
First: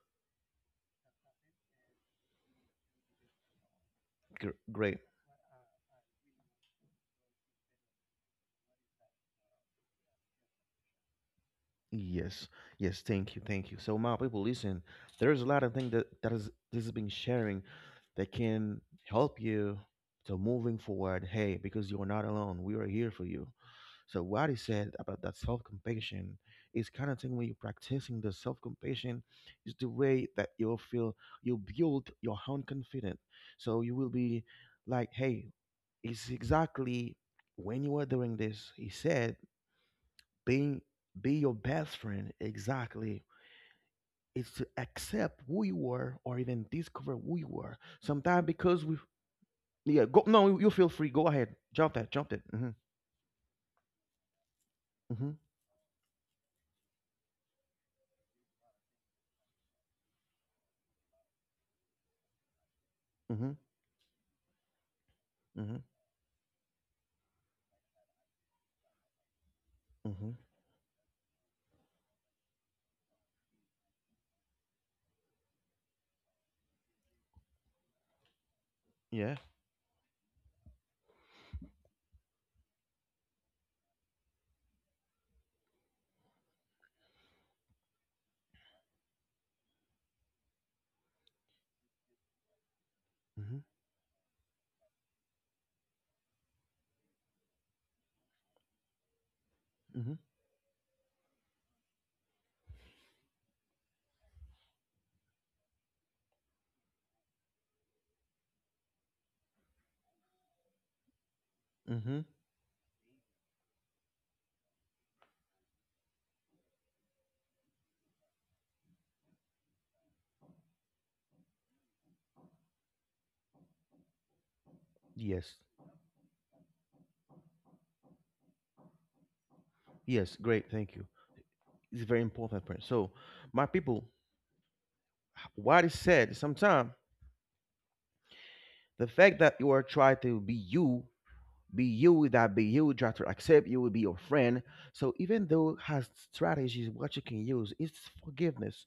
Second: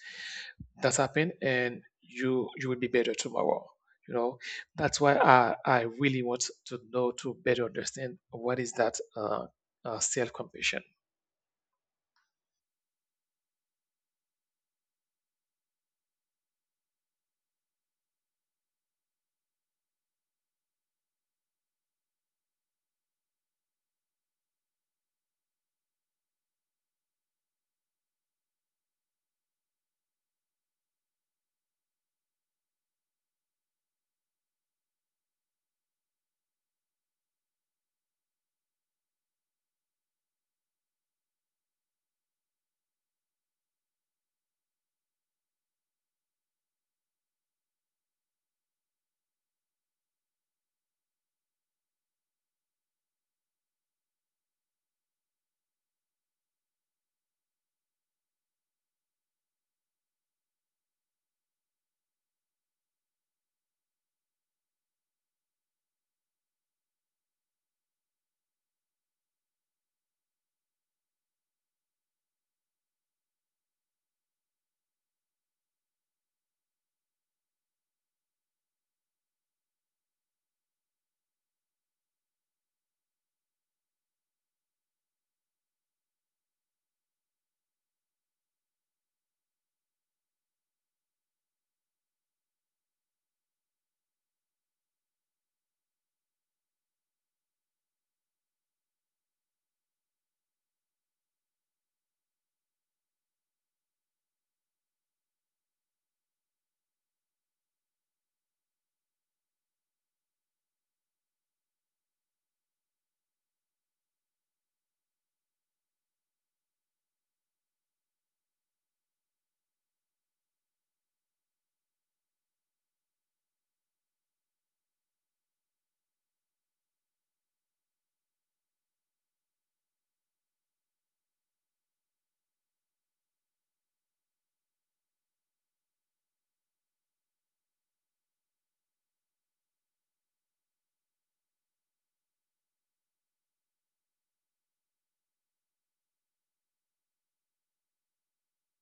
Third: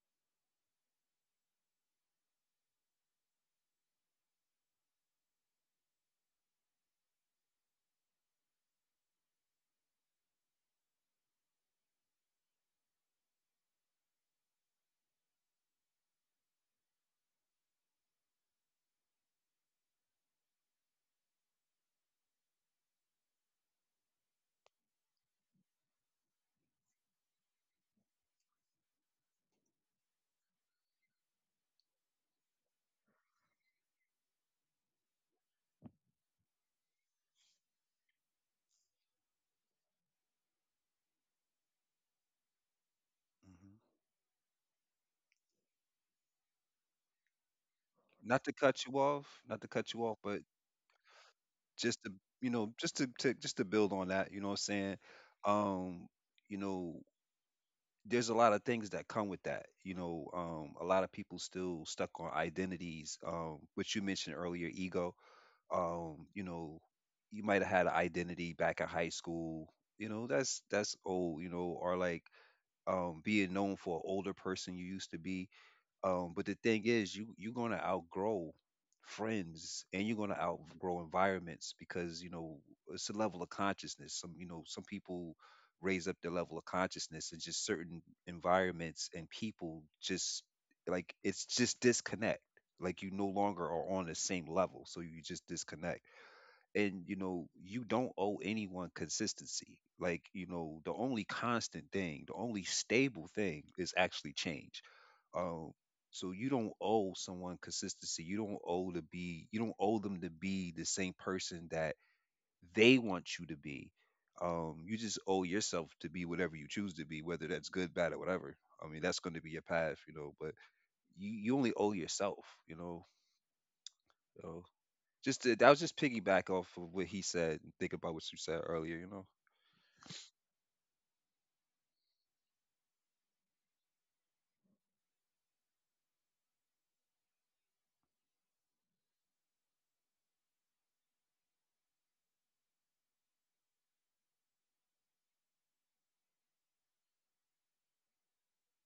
that happen, and you will be better tomorrow. You know,
Gr- great.
that's why I really want to know to better understand what is that self compassion.
Yes. Yes. Thank you. Thank you. So, my people, listen. There's a lot of things that is this has been sharing that can help you to moving forward. Hey, because you are not alone. We are here for you. So, what he said about that self compassion is kind of thing when you're practicing the self compassion is the way that you feel you build your own confidence. So you will be like, hey, is exactly when you are doing this, he said, being be your best friend exactly
Mhm.
is to accept who you are or even discover who you are.
Not
Sometimes
to cut
because
you
we
off, not to cut you
yeah,
off,
go
but
no, you feel free. Go ahead. Jump
just
that,
to,
jump it.
you
Mm-hmm.
know, just to just to build on that. You know what I'm saying?
Mm-hmm.
Um, you know, there's a lot of things that come with that, you know, a lot of people still stuck on identities,
Mm-hmm.
which you mentioned earlier, ego.
Mm-hmm.
You know, you might have had an identity back in high school, you know.
Mm-hmm.
That's old. You know, or like being known for an older person you used to be. But the thing is, you're gonna outgrow
Yeah.
friends and you're gonna outgrow environments because, you know, it's a level of consciousness. Some, you know, some people raise up their level of consciousness, and just certain environments and people just, like, it's just disconnect. Like, you no
Mm-hmm.
longer are on the same level, so you just disconnect. And you know, you don't owe anyone consistency.
Mm-hmm.
Like, you know, the only constant thing, the only stable thing is actually change. um so you don't owe someone consistency. You don't owe to be, you don't owe them to be the same person that
Mm-hmm.
they want you to be. You just owe yourself to be whatever you choose to be, whether that's good, bad, or whatever. I mean, that's going to be your path, you know. But you only owe yourself, you know. So just
Yes.
to, that was just piggyback off of what he said. And think about what you said earlier. You know,
Yes. Great. Thank you. It's very important point. So my people, what is said sometimes the fact that you are trying to be you, be you, that be you try to accept, you will be your friend. So even though it has strategies what you can use, it's forgiveness.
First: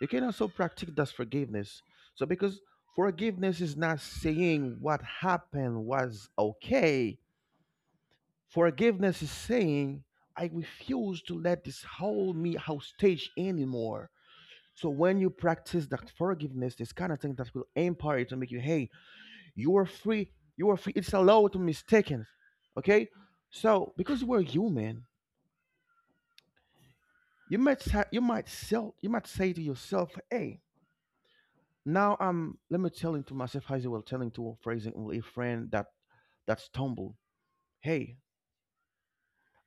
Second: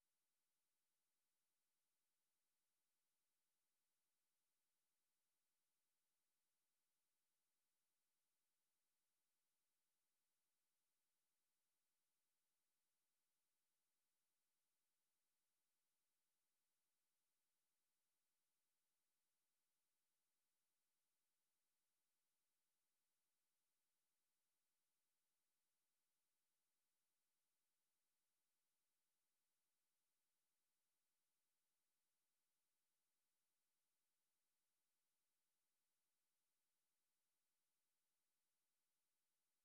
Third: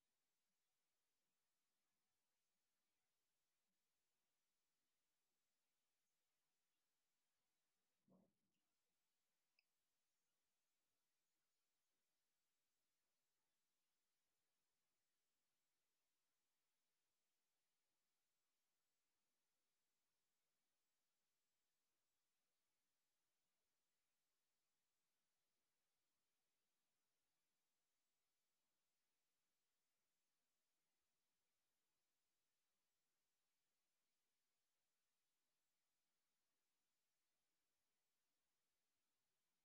You can also practice that forgiveness. So because forgiveness is not saying what happened was okay, forgiveness is saying, I refuse to let this hold me hostage anymore. So when you practice that forgiveness, this kind of thing that will empower you to make you, hey, you are free. You are free. It's allowed to mistaken. Okay? So because you are human, you might sa- you might sell you might say to yourself, hey, now I'm let me telling to myself as well, telling to for example a friend that that stumbled. Hey,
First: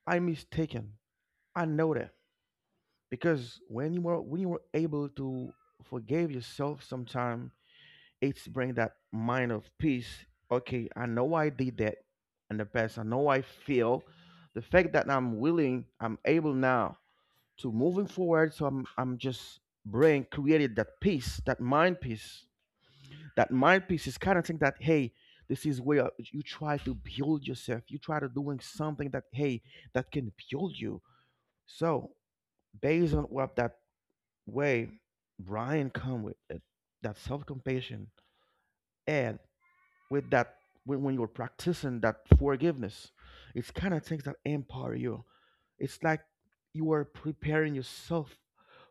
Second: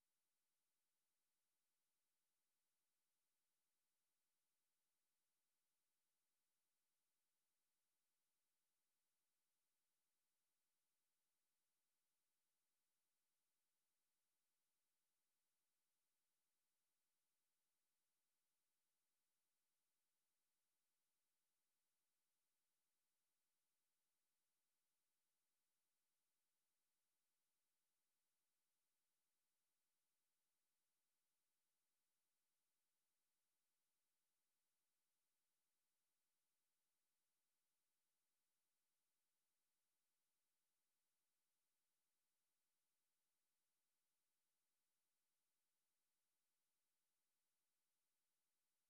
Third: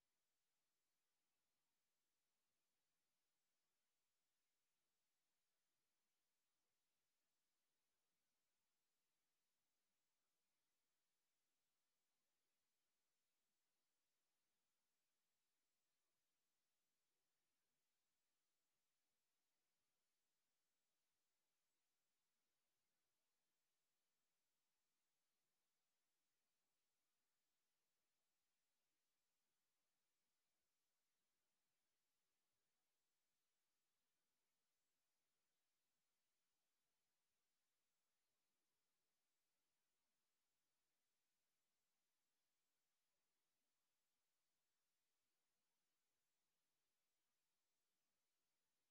I am mistaken. I know that. Because when you were able to forgive yourself sometime it's bring that mind of peace. Okay, I know I did that in the past. I know I feel the fact that I'm willing, I'm able now to moving forward. So I'm just brain created that peace, that mind peace. That mind peace is kind of thing that, hey, this is where you try to build yourself. You try to doing something that hey that can build you. So based on what that way Brian come with it, that self compassion and with that when you're practicing that forgiveness, it's kind of things that empower you. It's like you are preparing yourself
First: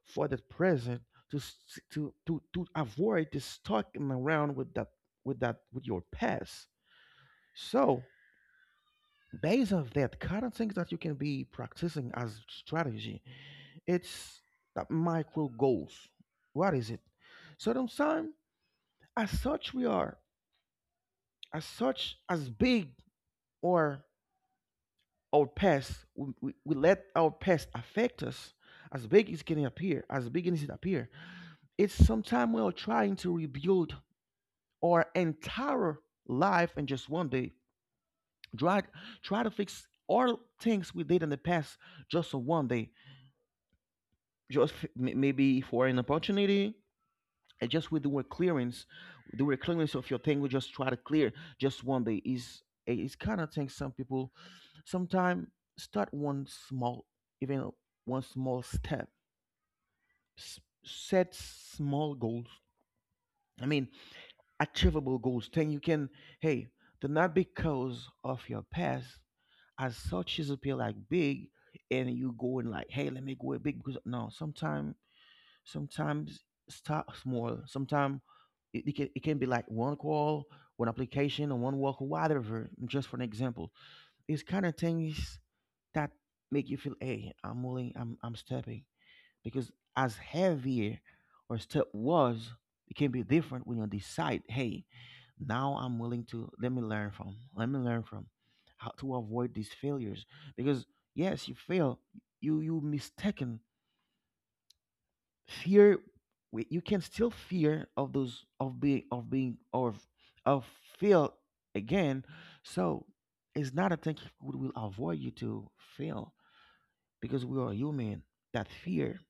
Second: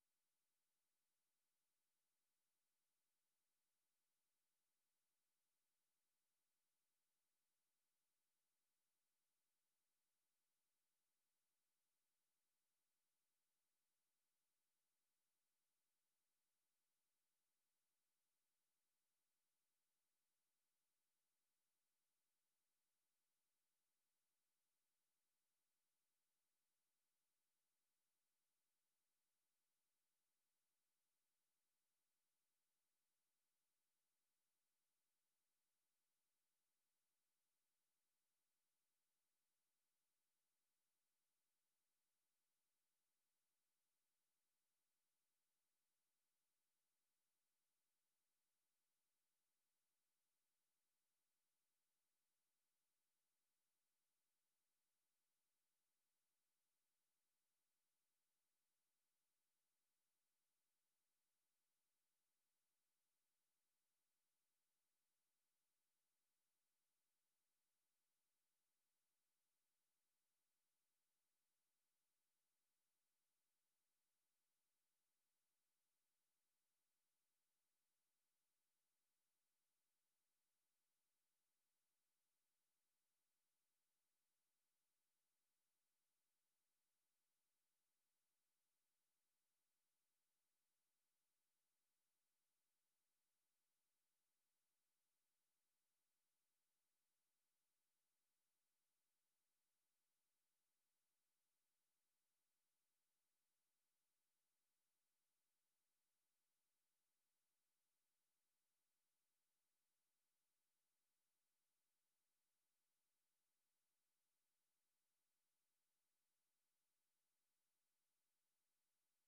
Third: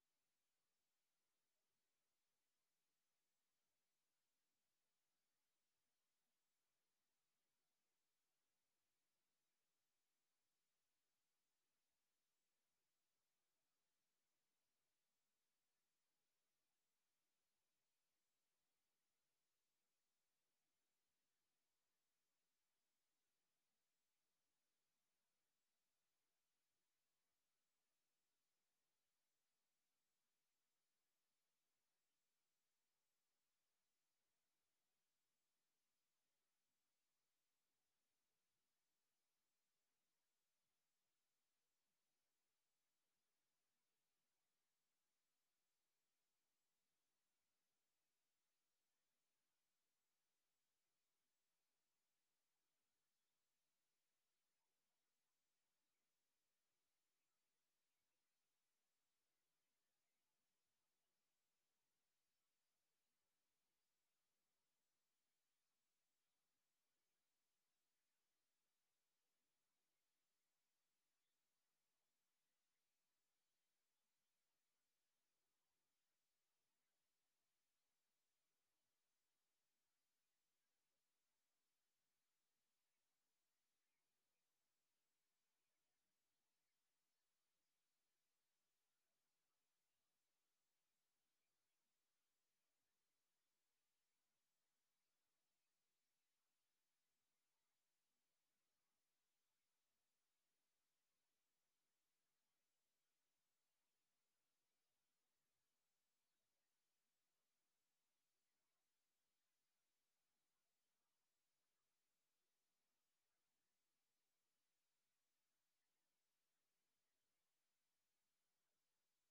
for the present to s- to avoid this stalking around with that with your past. So based on that kind of things that you can be practicing as strategy, it's that micro goals. What is it? So sometimes as such we are as such as big or our past, we let our past affect us as big as it can appear, as big as it appear. It's sometime we are trying to rebuild our entire life in just one day. Try, try to fix all things we did in the past just on one day. Just f- m- maybe for an opportunity, and just with the word clearance of your thing we just try to clear just one day. Is it's kind of thing some people sometime start one small, even one small step, s- set small goals. I mean, achievable goals. Then you can, hey, the not because of your past as such is appear like big, and you going like, hey, let me go big, because no, sometimes start small. Sometimes it can be like one call, one application, or one walk or whatever. Just for an example, it's kind of things that make you feel, hey, I'm willing, I'm stepping. Because as heavier or step was, it can be different when you decide, hey, now I'm willing to, let me learn from, let me learn from how to avoid these failures. Because yes, you fail, you mistaken fear, we- you can still fear of those of being or of fail again. So it's not a thing we will avoid you to fail, because we are human, that fear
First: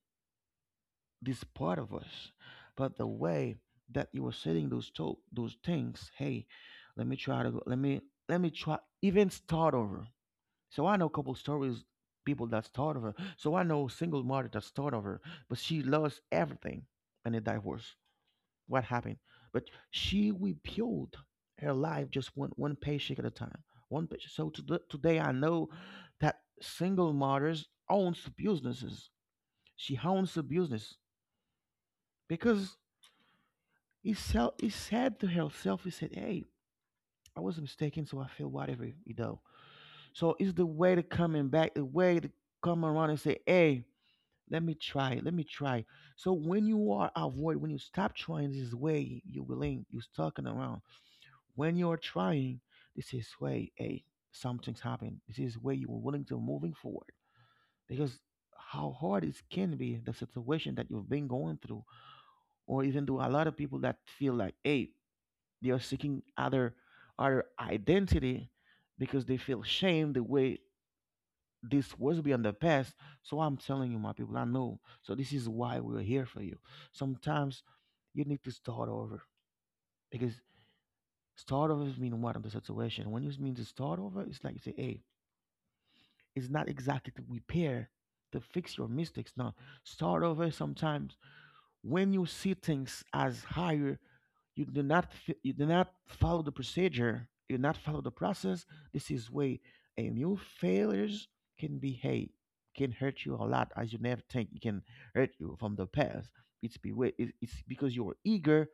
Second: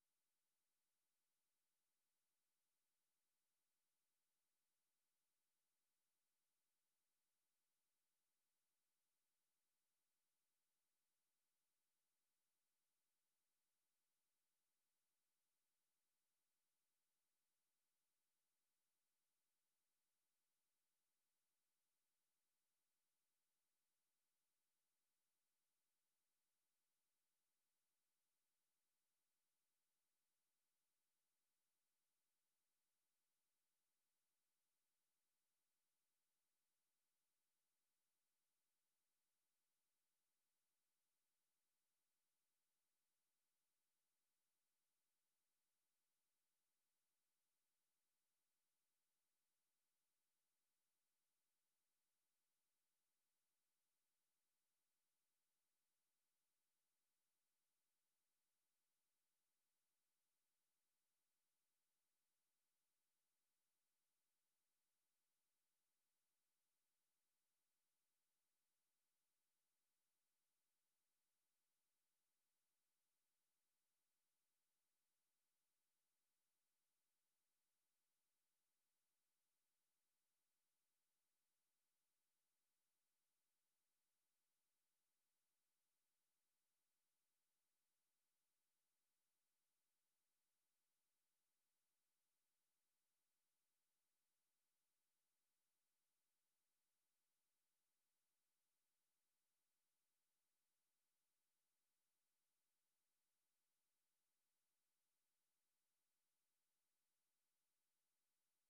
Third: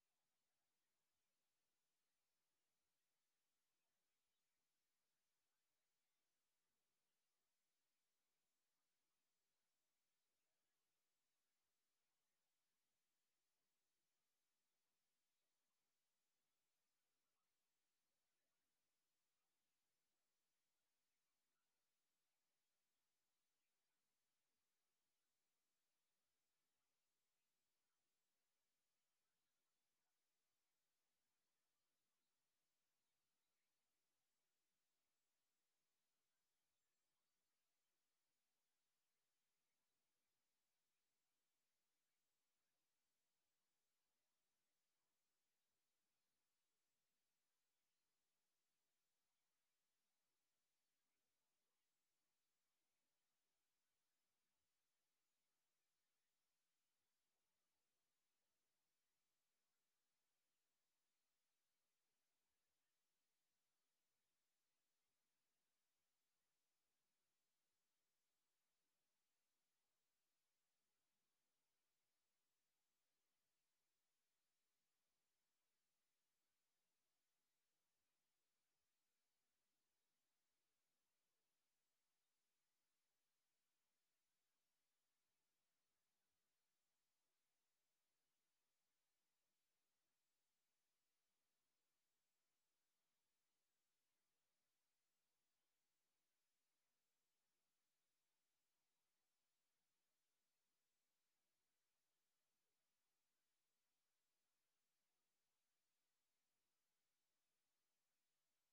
this part of us. But the way that you are setting those to- those things, hey, let me try to go, let me try even start over. So I know couple stories, people that's thought of her. So I know single mother that's thought of her, but she lost everything and a divorced. What happened? But she rebuilt her life just one paycheck at a time. One paycheck. So to the, today I know that single mothers owns the businesses. She owns the business because he sell he said to herself, he said, "Hey, I was mistaken, so I feel whatever you know." So it's the way to coming back, the way to come around and say, "Hey." Let me try. Let me try. So when you are avoid, when you stop trying this is way, you willing, you stalking around. When you are trying, this is way, hey, something's happened. This is where you are willing to moving forward. Because how hard it can be the situation that you've been going through, or even to a lot of people that feel like, hey, they are seeking other identity because they feel shame the way this was beyond the past. So I'm telling you, my people, I know. So this is why we're here for you. Sometimes you need to start over, because start over means what in the situation. When you mean to start over, it's like you say, hey, it's not exactly to repair, to fix your mistakes. No, start over sometimes when you see things as higher, you do not f- you do not follow the procedure. You do not follow the process. This is way a new failures can be, hey, can hurt you a lot as you never think it can hurt you from the past. It's be way it- it's because you're eager,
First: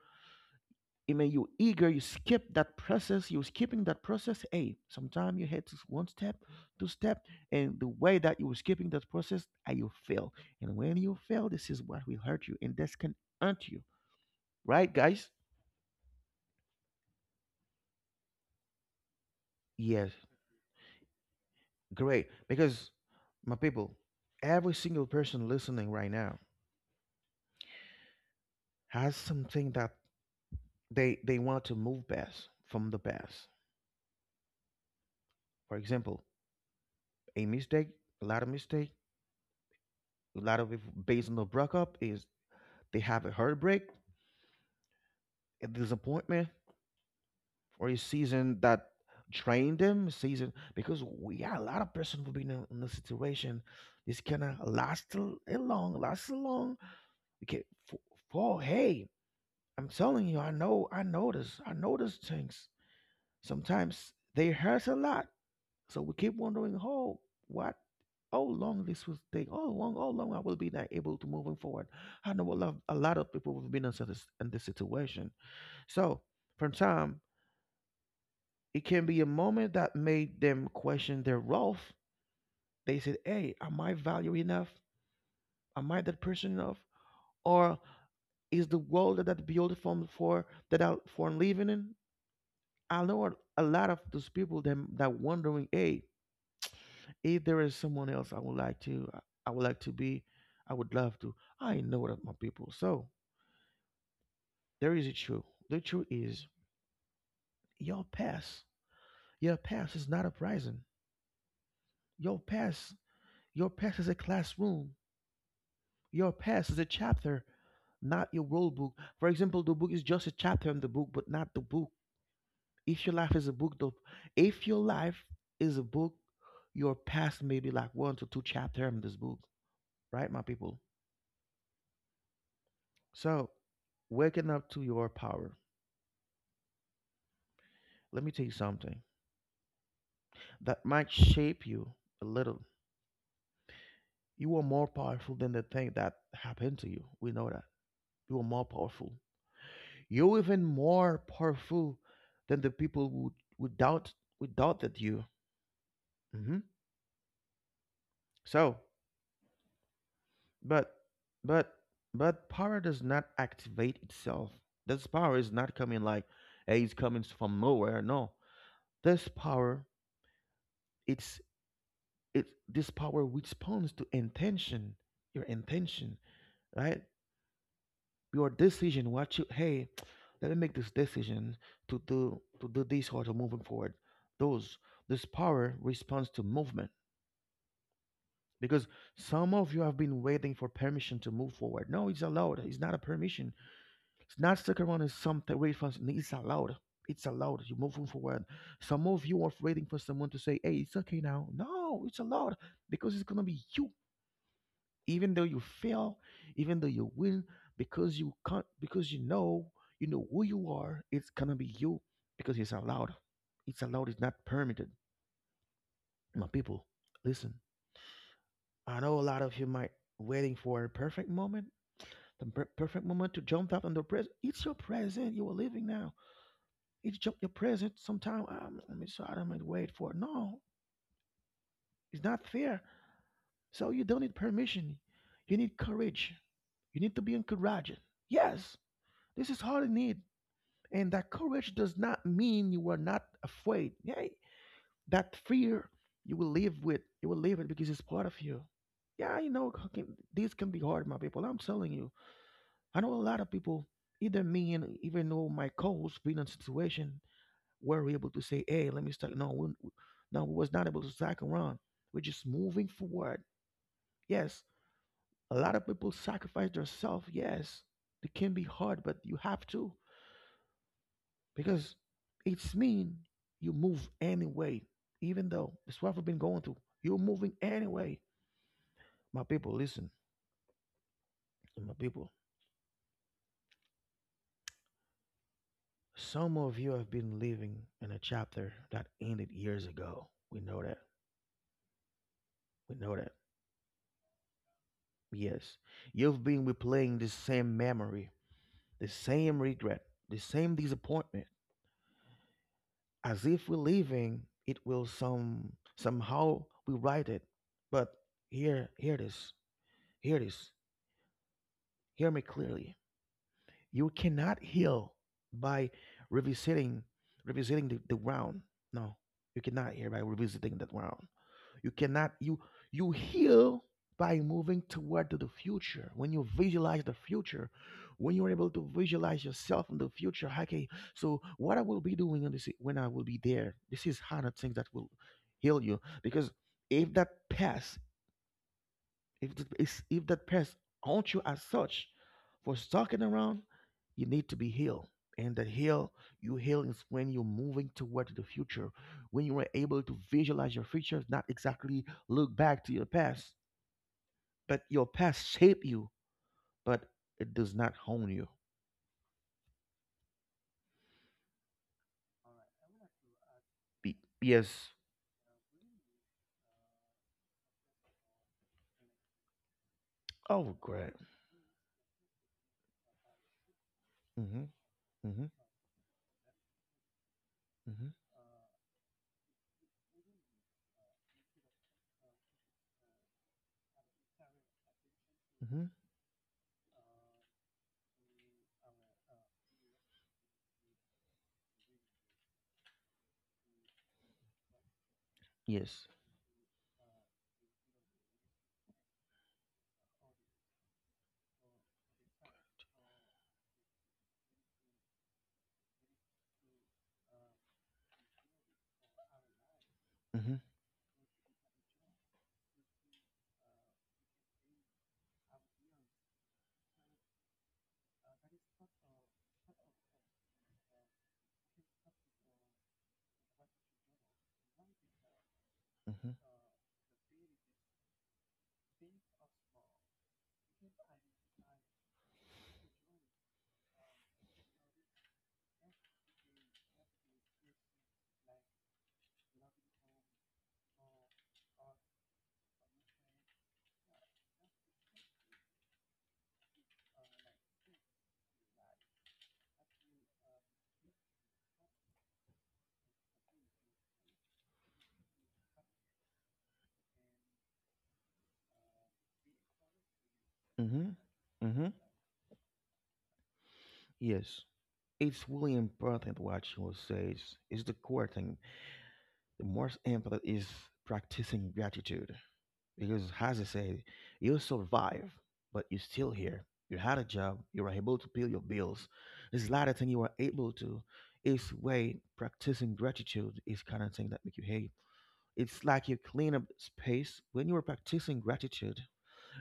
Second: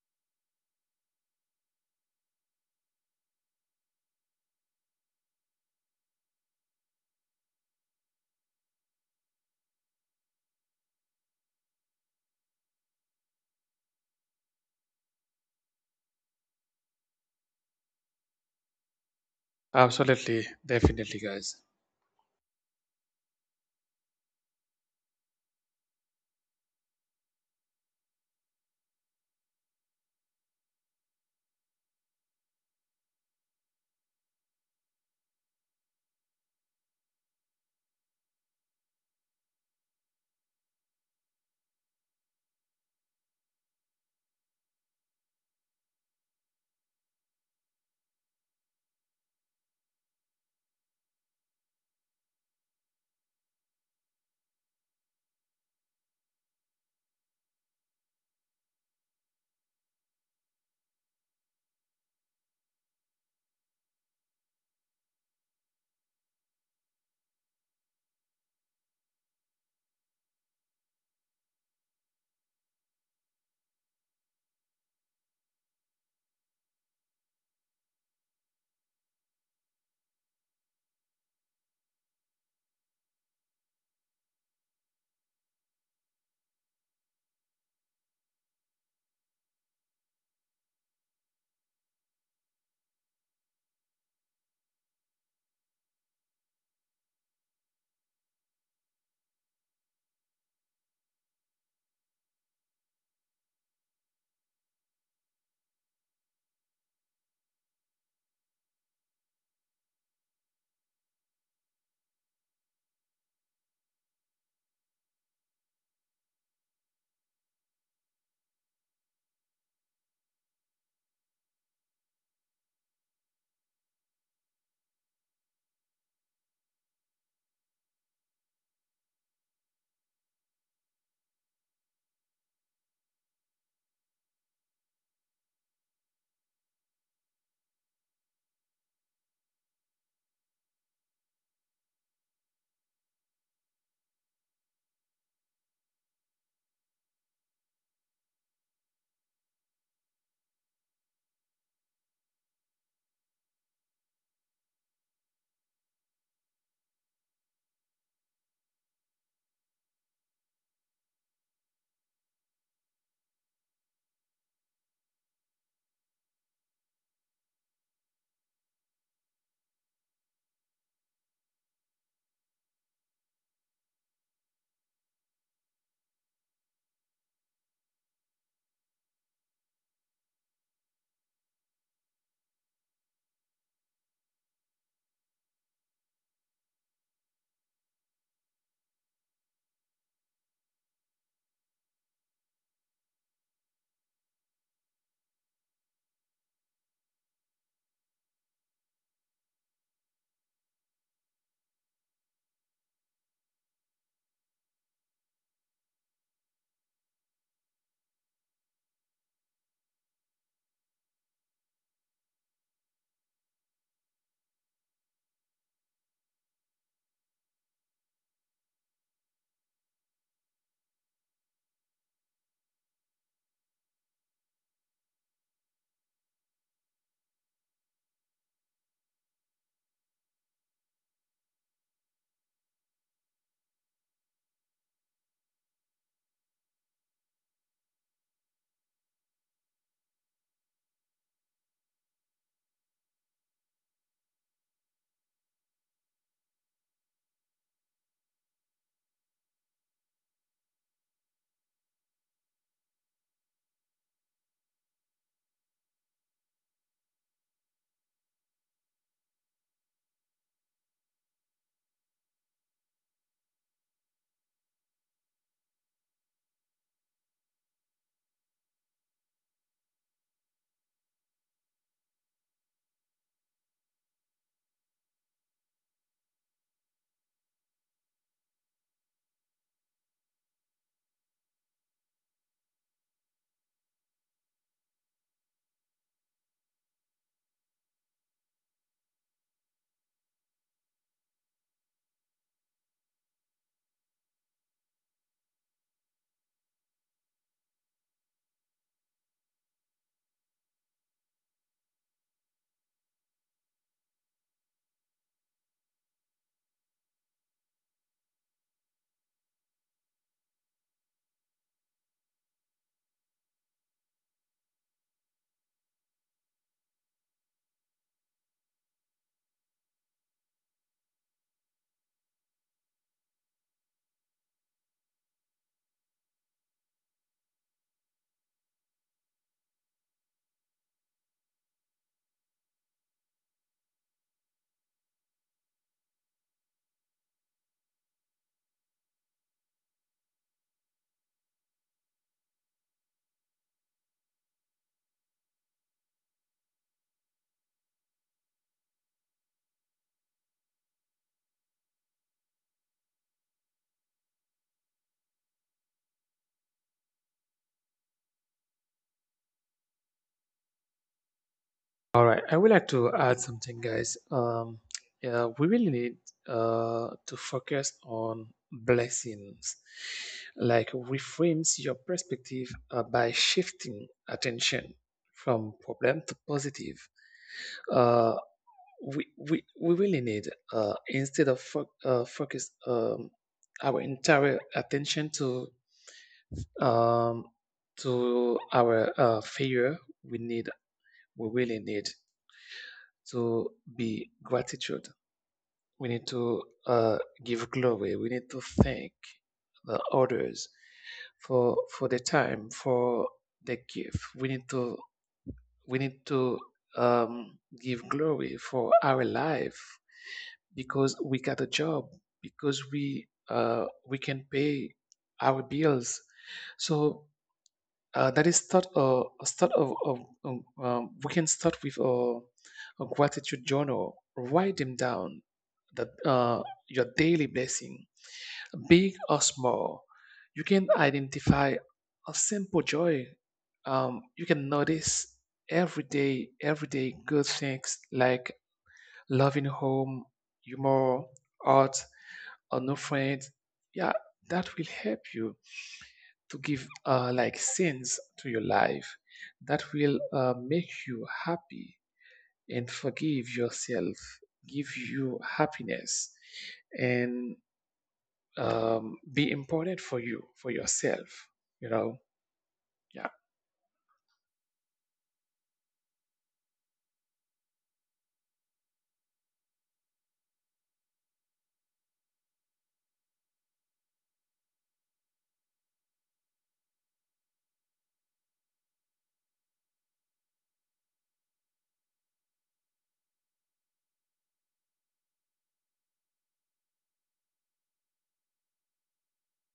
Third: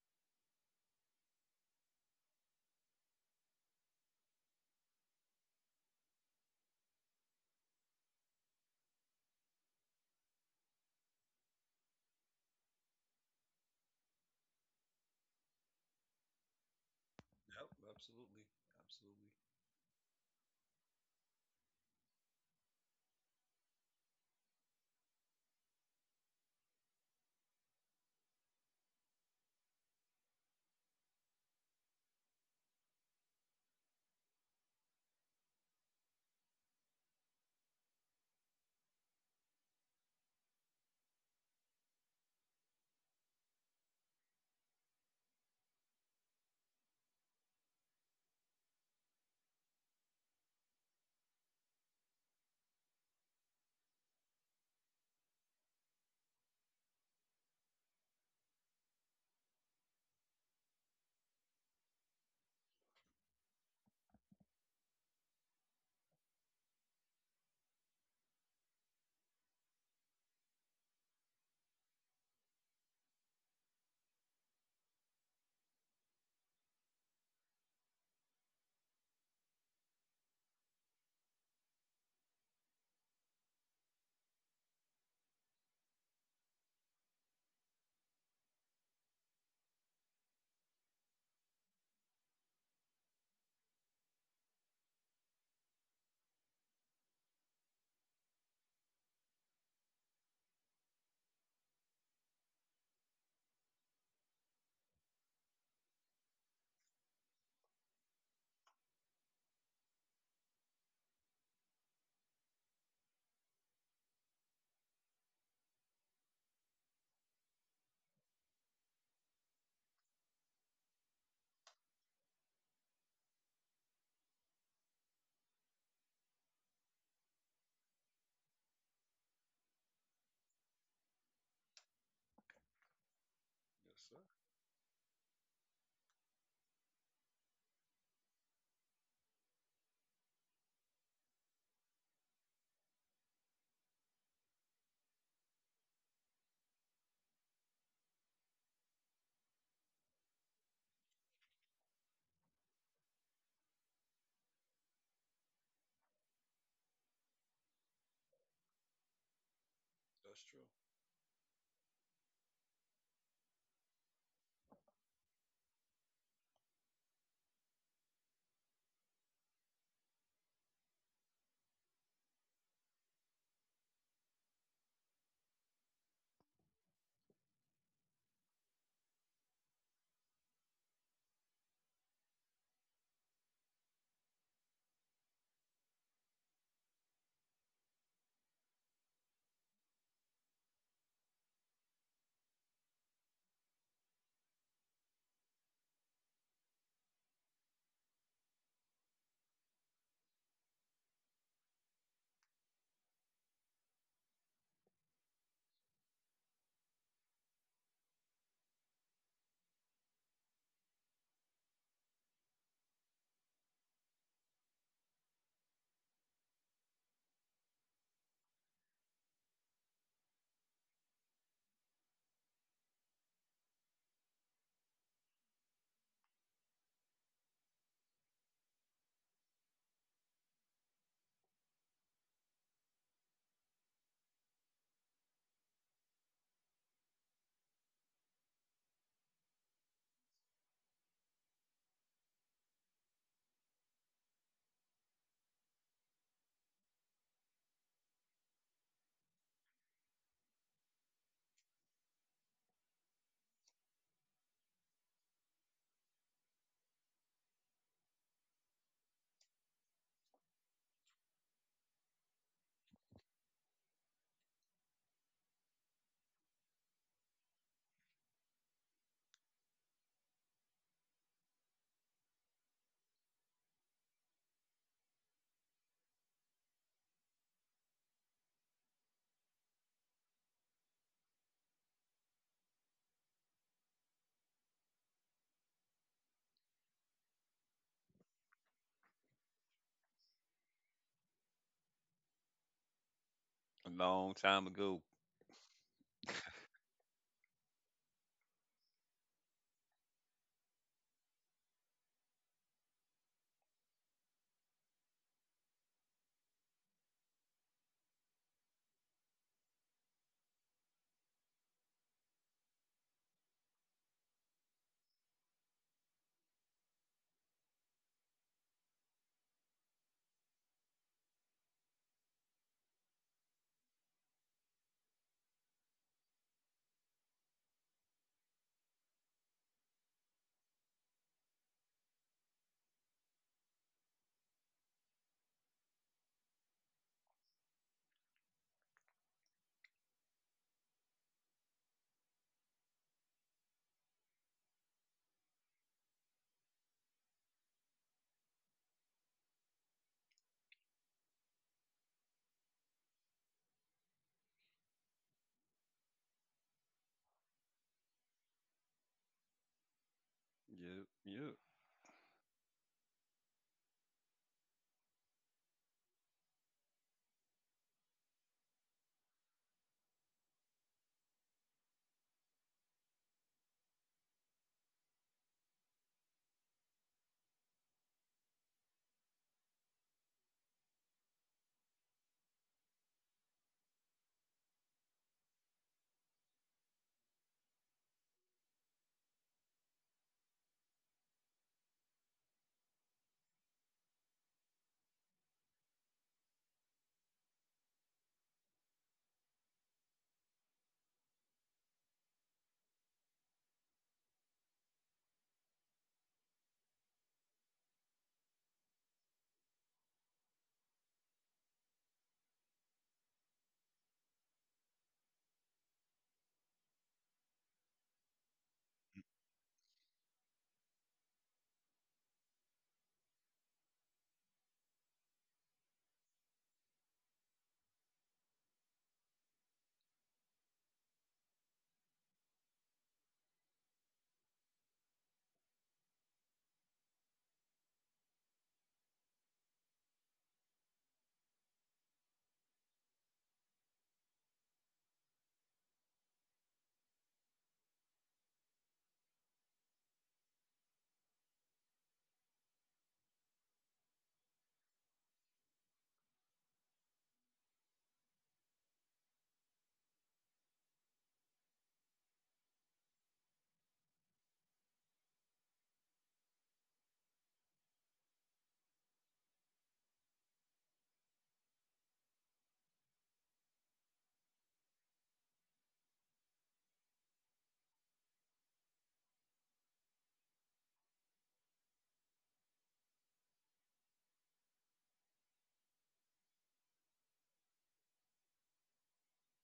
I mean, you eager, you skip that process, you skipping that process. Hey, sometimes you had to one step, two step, and the way that you were skipping that process, and you fail. And when you fail, this is what will hurt you, and this can hurt you, right, guys?
yep, absolutely. Absolutely.
Yes,
Absolutely, definitely, guys.
great. Because my people, every single person listening right now has something that they want to move past from the past. For example, a mistake, a lot of mistake, a lot of it based on the breakup is they have a heartbreak, a disappointment or a season that drained them, season because we got a lot of person who've been in the situation, this cannot last l- a long last a long, okay, for hey, I'm telling you, I know, I notice things sometimes they hurt a lot. So we keep wondering, oh, what, how long this will take, how long I will be not able to moving forward. I know a lot of people who've been in in this situation. So from time, it can be a moment that made them question their worth. They said, "Hey, am I value enough? Am I that person enough? Or is the world that built from for that I for living in?" I know a lot of those people them that wondering, "Hey, if there is someone else I would like to be, I would love to." I know that my people. So there is a truth. The truth is your past. Your past is not a prison. Your past. Your past is a classroom. Your past is a chapter, not your rule book. For example, the book is just a chapter in the book, but not the book. If your life is a book, though, if your life is a book, your past may be like one to two chapter in this book, right, my people? So,
Yes, sir.
waking up to your power. Let me tell you something that might shape you a little. You are more powerful than the thing that happened to you. We know that. You are more powerful. You're even more powerful than the people who doubt who doubted you. hmm So,
That's true.
but but but power does not activate itself. This power is not coming like, hey, it's coming from nowhere. No, this power it's it this power responds to intention, your intention, right? Your decision. What you hey, let me make this decision to do this or to moving forward. Those this power responds to movement because some of you have been waiting for permission to move forward. No, it's allowed. It's not a permission. It's not stuck around in some territory. It's allowed. It's allowed. You're moving forward. Some of you are waiting for someone to say, "Hey, it's okay now." No, it's allowed because it's gonna be you. Even though you fail, even though you win, because you can't, because you know who you are. It's gonna be you because it's allowed. It's allowed. It's not permitted. My people, listen. I know a lot of you might waiting for a perfect moment. The perfect moment to jump out under present. It's your present. You are living now. Your present. Sometime let me sort them and wait for it. No, it's not fair. So you don't need permission. You need courage. You need to be encouraged. Yes, this is all you need. And that courage does not mean you are not afraid. Yeah, that fear you will live with. You will live it because it's part of you. Yeah, you know, this can be hard, my people. I'm telling you. I know a lot of people, either me and even though my coach been in a situation where we're able to say, hey, let me start. No, we, no, we was not able to stack around. We're just moving forward. Yes, a lot of people sacrifice themselves. Yes, it can be hard, but you have to because it's mean you move anyway. Even though it's what we've been going through, you're moving anyway. My people, listen, my people. Some of you have been living in a chapter that ended years ago. We know that. We know that.
A long time ago.
Yes. You've been replaying the same memory, the same regret, the same disappointment. As if we're leaving, it will somehow rewrite it. But here hear this. Hear this. Hear me clearly. You cannot heal by revisiting revisiting the ground. No. You cannot heal by revisiting the ground. You cannot you you heal by moving toward to the future. When you visualize the future, when you're able to visualize yourself in the future, okay. So what I will be doing on this when I will be there, this is how the things that will heal you. Because if that past if th- is- if that person haunts you as such for stalking around, you need to be healed. And that heal, you heal is when you're moving toward the future, when you are able to visualize your future, not exactly look back to your past, but your past shape you, but it does not hone you.
Yeah, yeah.
All right, I would like to add something, guys.
Yes.
Yeah, we really need to focus on blessings.
Oh,
Like,
great.
reframes your perspective by shifting
Mhm.
attention
Mhm.
from problem to positive.
Mhm.
Uh, we really need, instead of focus our entire attention
Mhm.
um, to our failure, we need, we really need to be gratitude. We
Yes.
need to give glory. We need to thank the others for the time, for the gift. We need to give glory for our life
Mhm.
because we got a job, because we can pay our bills. So That is start of we can start with a gratitude journal. Write them down, that
Mhm.
your daily blessing, big or small. You can identify a simple joy. You can notice every day good things like loving home, humor, art, a new friend. Yeah, that will help you to give like sense to your life that will make you happy and forgive yourself, give you happiness, and be important for you, for
Mhm.
yourself. You
Mhm.
know, yeah.
Yes. It's really important what you says. It's the core thing. The most important is practicing gratitude because, as I said, you survive, but you're still here. You had a job. You were able to pay your bills. There's a lot of things you were able to. It's way practicing gratitude is kind of thing that make you hate. It's like you clean up space when you are practicing gratitude.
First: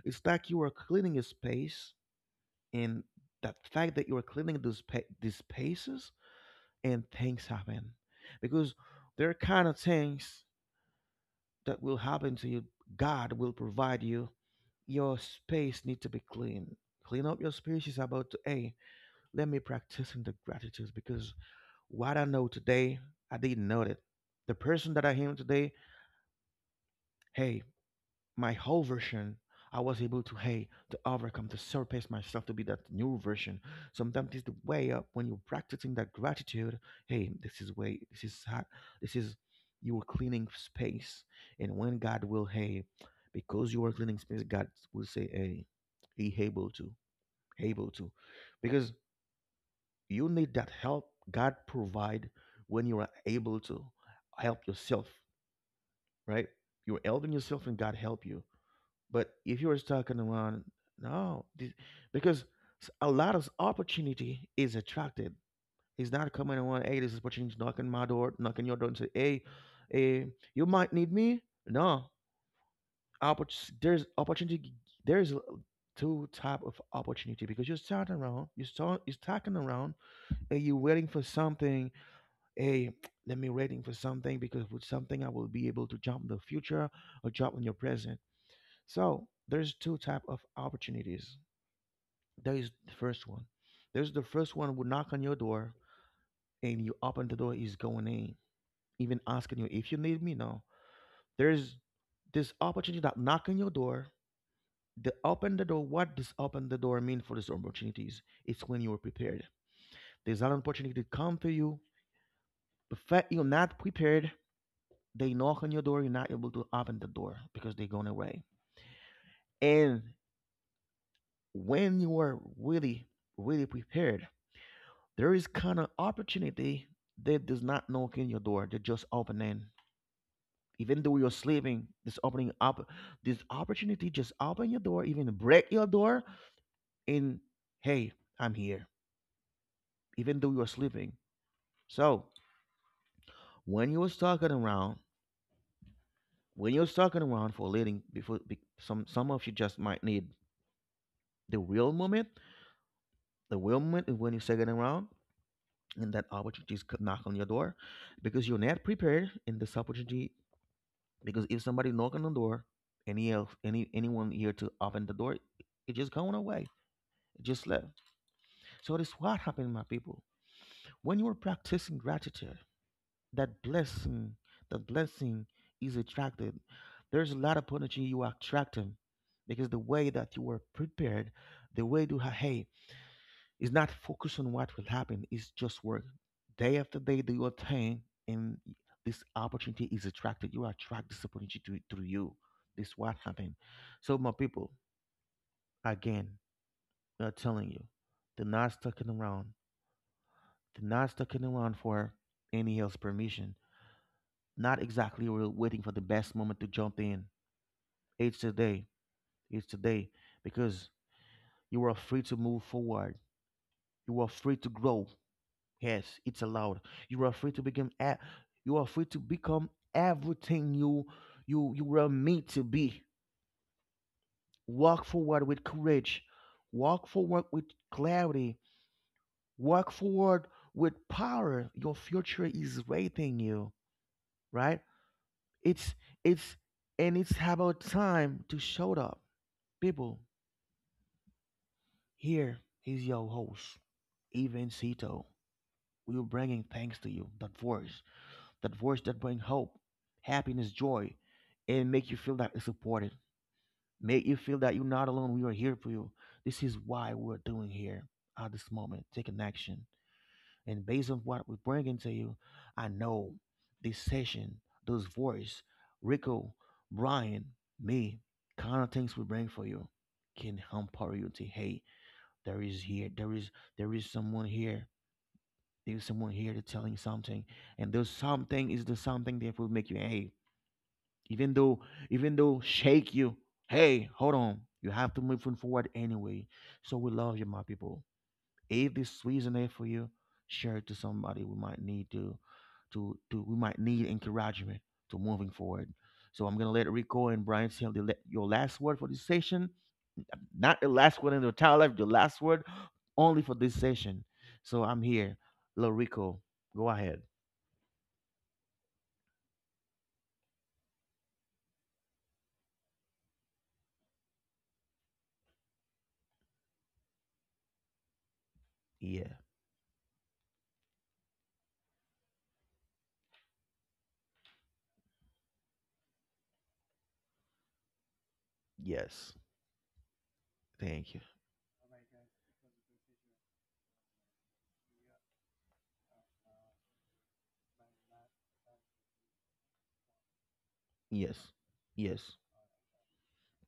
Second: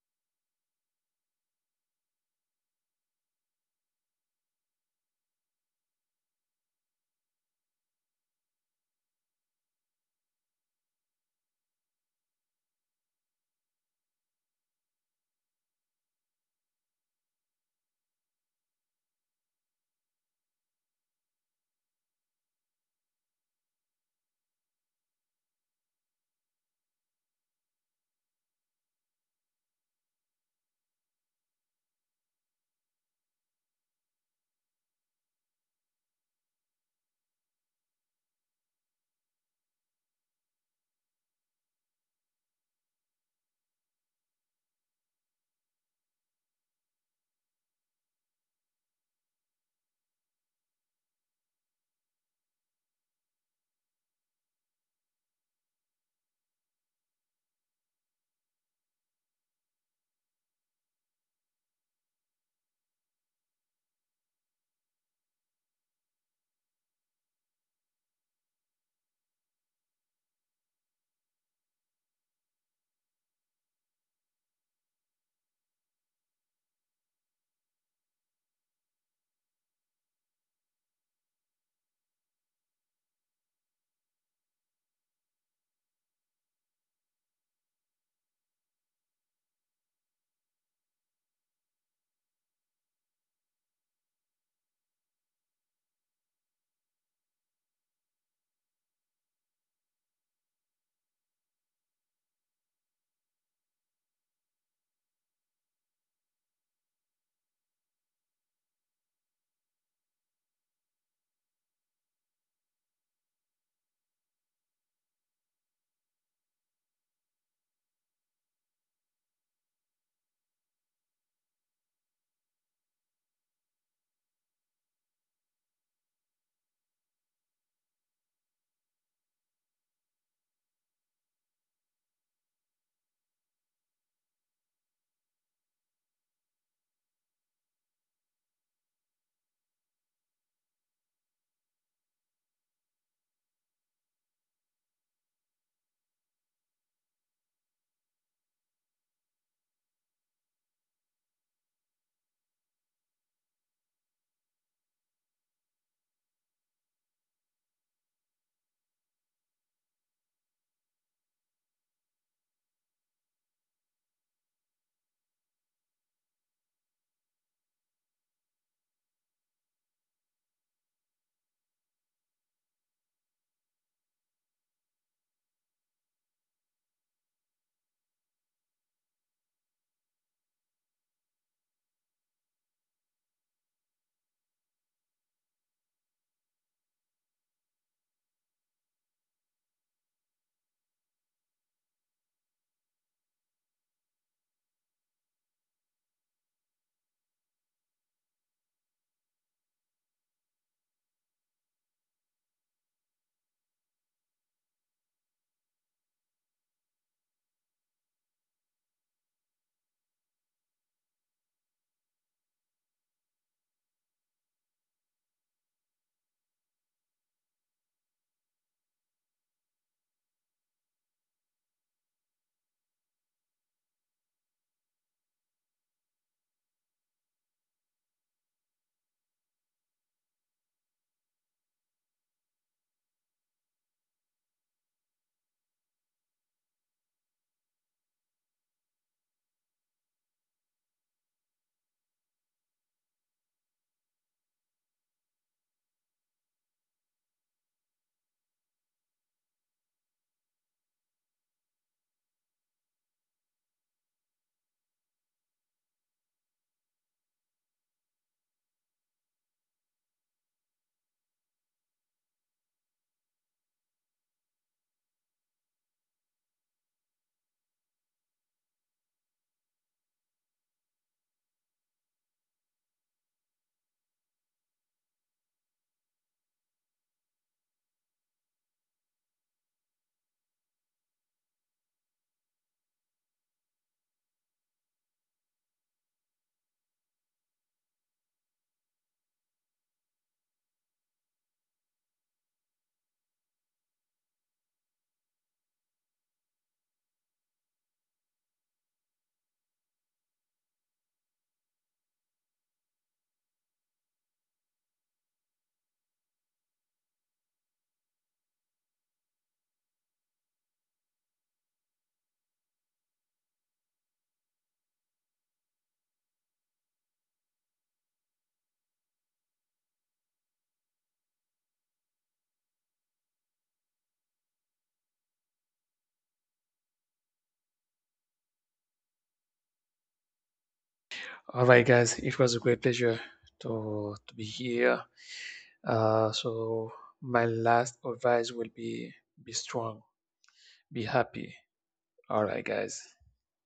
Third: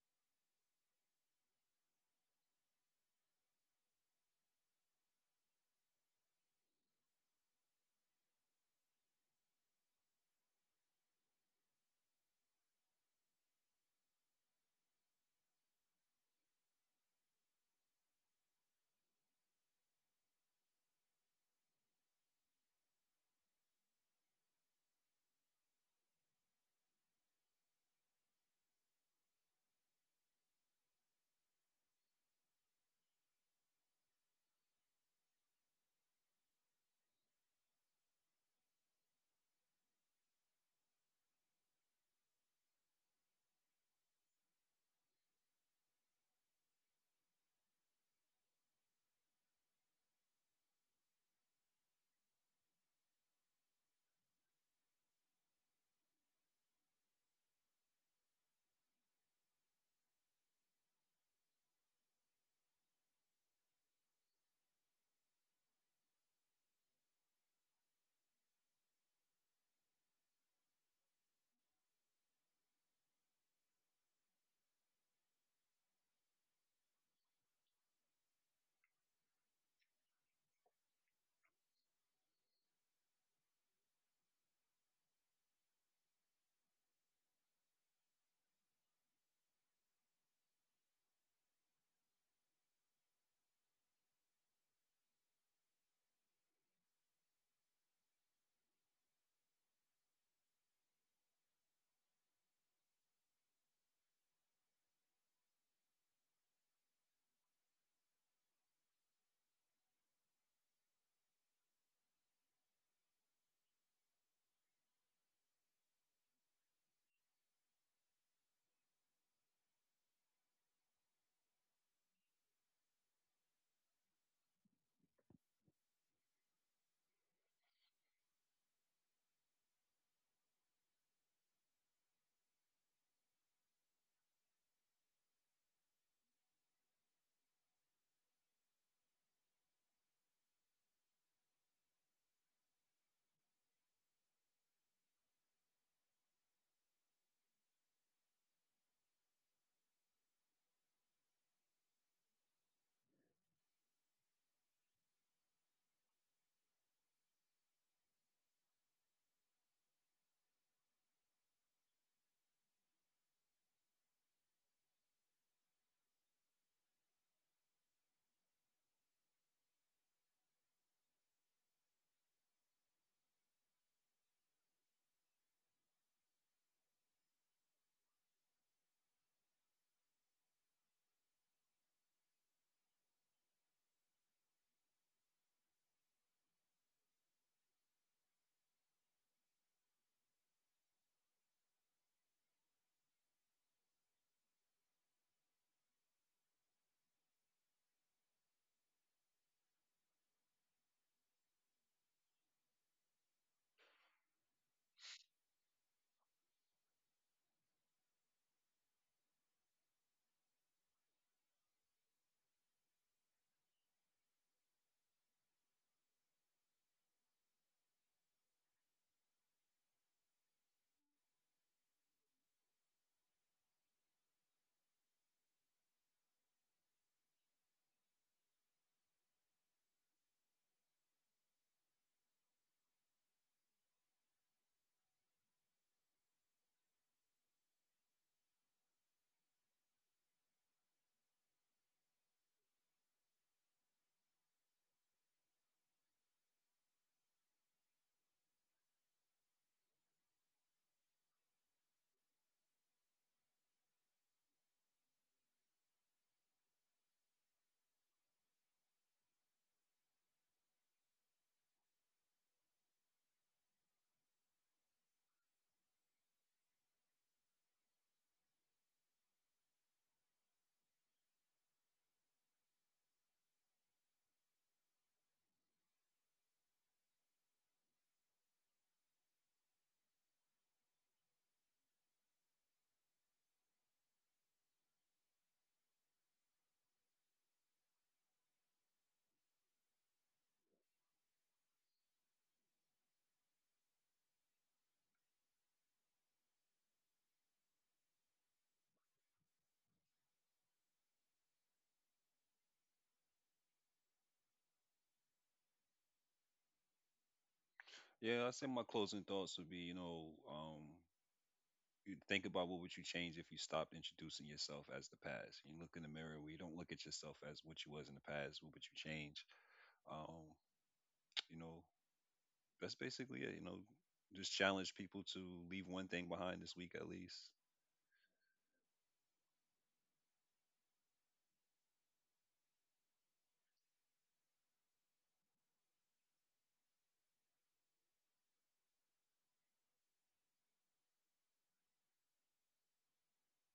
It's like you are cleaning a space, and that fact that you are cleaning these spaces and things happen because there are kind of things that will happen to you, god will provide you, your space need to be clean, clean up your space is about to hey, let me practice in the gratitude because what I know today, I didn't know it, the person that I am today, hey, my whole version, I was able to hey, to overcome, to surpass myself to be that new version. Sometimes it's the way up when you're practicing that gratitude. Hey, this is how, this is, you are cleaning space, and when god will hey, because you are cleaning space, god will say hey, he able to, able to because you need that help, god provide when you are able to help yourself, right? You're helping yourself and god help you. But if you were talking around, no, this, because a lot of opportunity is attracted. It's not coming around. Hey, this is opportunity knocking my door, knocking your door, and say, hey, eh, you might need me. No, there's opportunity. There's a- two type of opportunity because you're starting around, you're talking around, and you're waiting for something. Hey, let me waiting for something because with something I will be able to jump in the future or jump in your present, so there's two type of opportunities. There is the first one. There's the first one would knock on your door and you open the door, he's going in, even asking you if you need me. No, there's this opportunity that knock on your door. The open the door. What does open the door mean for these opportunities? It's when you are prepared. There's an opportunity to come to you. The fact you're not prepared, they knock on your door. You're not able to open the door because they're going away. And when you are really prepared, there is kind of opportunity that does not knock in your door. They are just opening, even though you're sleeping, this opening up, this opportunity just open your door, even break your door, and hey, I'm here. Even though you're sleeping. So when you was talking around, when you're talking around for leading, before be, some of you just might need the real moment. The real moment is when you're second around, and that opportunity is knock on your door because you're not prepared and this opportunity. Because if somebody knocking on the door, any else, anyone here to open the door, it just going away. It just left. So this what happened, my people. When you are practicing gratitude, that blessing, that blessing is attracted. There's a lot of opportunity you are attracting because the way that you were prepared, the way to ha- hey, it's not focused on what will happen. It's just work. Day after day, do your thing, and this opportunity is attracted. You attract this opportunity to you. This what happened. So, my people, again, I'm telling you, they're not sticking around. They're not sticking around for any else permission. Not exactly we're waiting for the best moment to jump in. It's today. It's today because you are free to move forward. You are free to grow. Yes, it's allowed. You are free to become a- you are free to become everything you were made to be. Walk forward with courage. Walk forward with clarity. Walk forward with power. Your future is waiting you, right? It's it's and it's about time to show up. People, here is your host, Even Sito. We're bringing thanks to you, that voice that bring hope, happiness, joy, and make you feel that you're supported. Make you feel that you're not alone. We are here for you. This is why we're doing here at this moment. Take an action. And based on what we're bringing to you, I know this session, those voice, Rico, Brian, me, kind of things we bring for you can empower you to hey, there is here, there is there is someone here, there is someone here to telling something, and those something is the something that will make you hey, even though even though shake you, hey, hold on, you have to move forward anyway. So we love you, my people. If this resonate for you, share it to somebody. We might need to, we might need encouragement to moving forward. So I'm gonna let Rico and Brian tell your last word for this session, not the last word in your entire life, the last word only for this session. So I'm here, little Rico, go ahead.
Yeah, I say my closing thoughts would be, you know, you think about what would you change if you stopped introducing yourself as the past. You look in the mirror where you don't look at yourself as what you was in the past, what would you
Yeah.
change? Um, you know, that's basically it, you know. Just challenge people to leave one thing behind this week at least.
Yes, thank you.
All right, guys, it was a great pleasure to be here. So, my last advice will be strong, be
Yes.
happy.
Yes.
All right, guys.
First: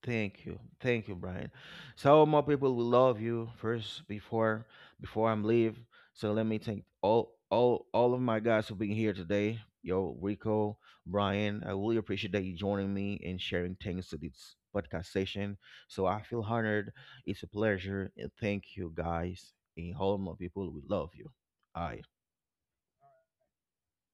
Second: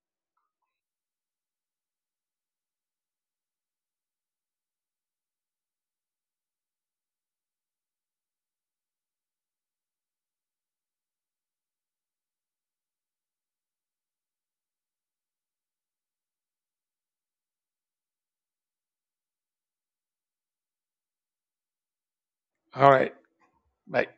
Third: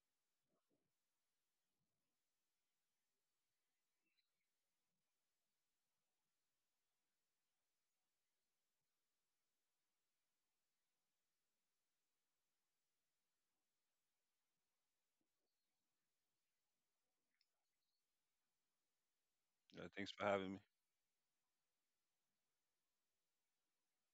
Thank you. Thank you, Brian. So more people will love you first before I'm leave. So let me thank all of my guys for being here today. Yo, Rico, Brian, I really appreciate that you joining me and sharing things to this podcast session. So I feel honored. It's a pleasure. And thank you guys.
Yeah,
And
thanks
all
for
my
having me.
people will love you. Aye.
All right, bye.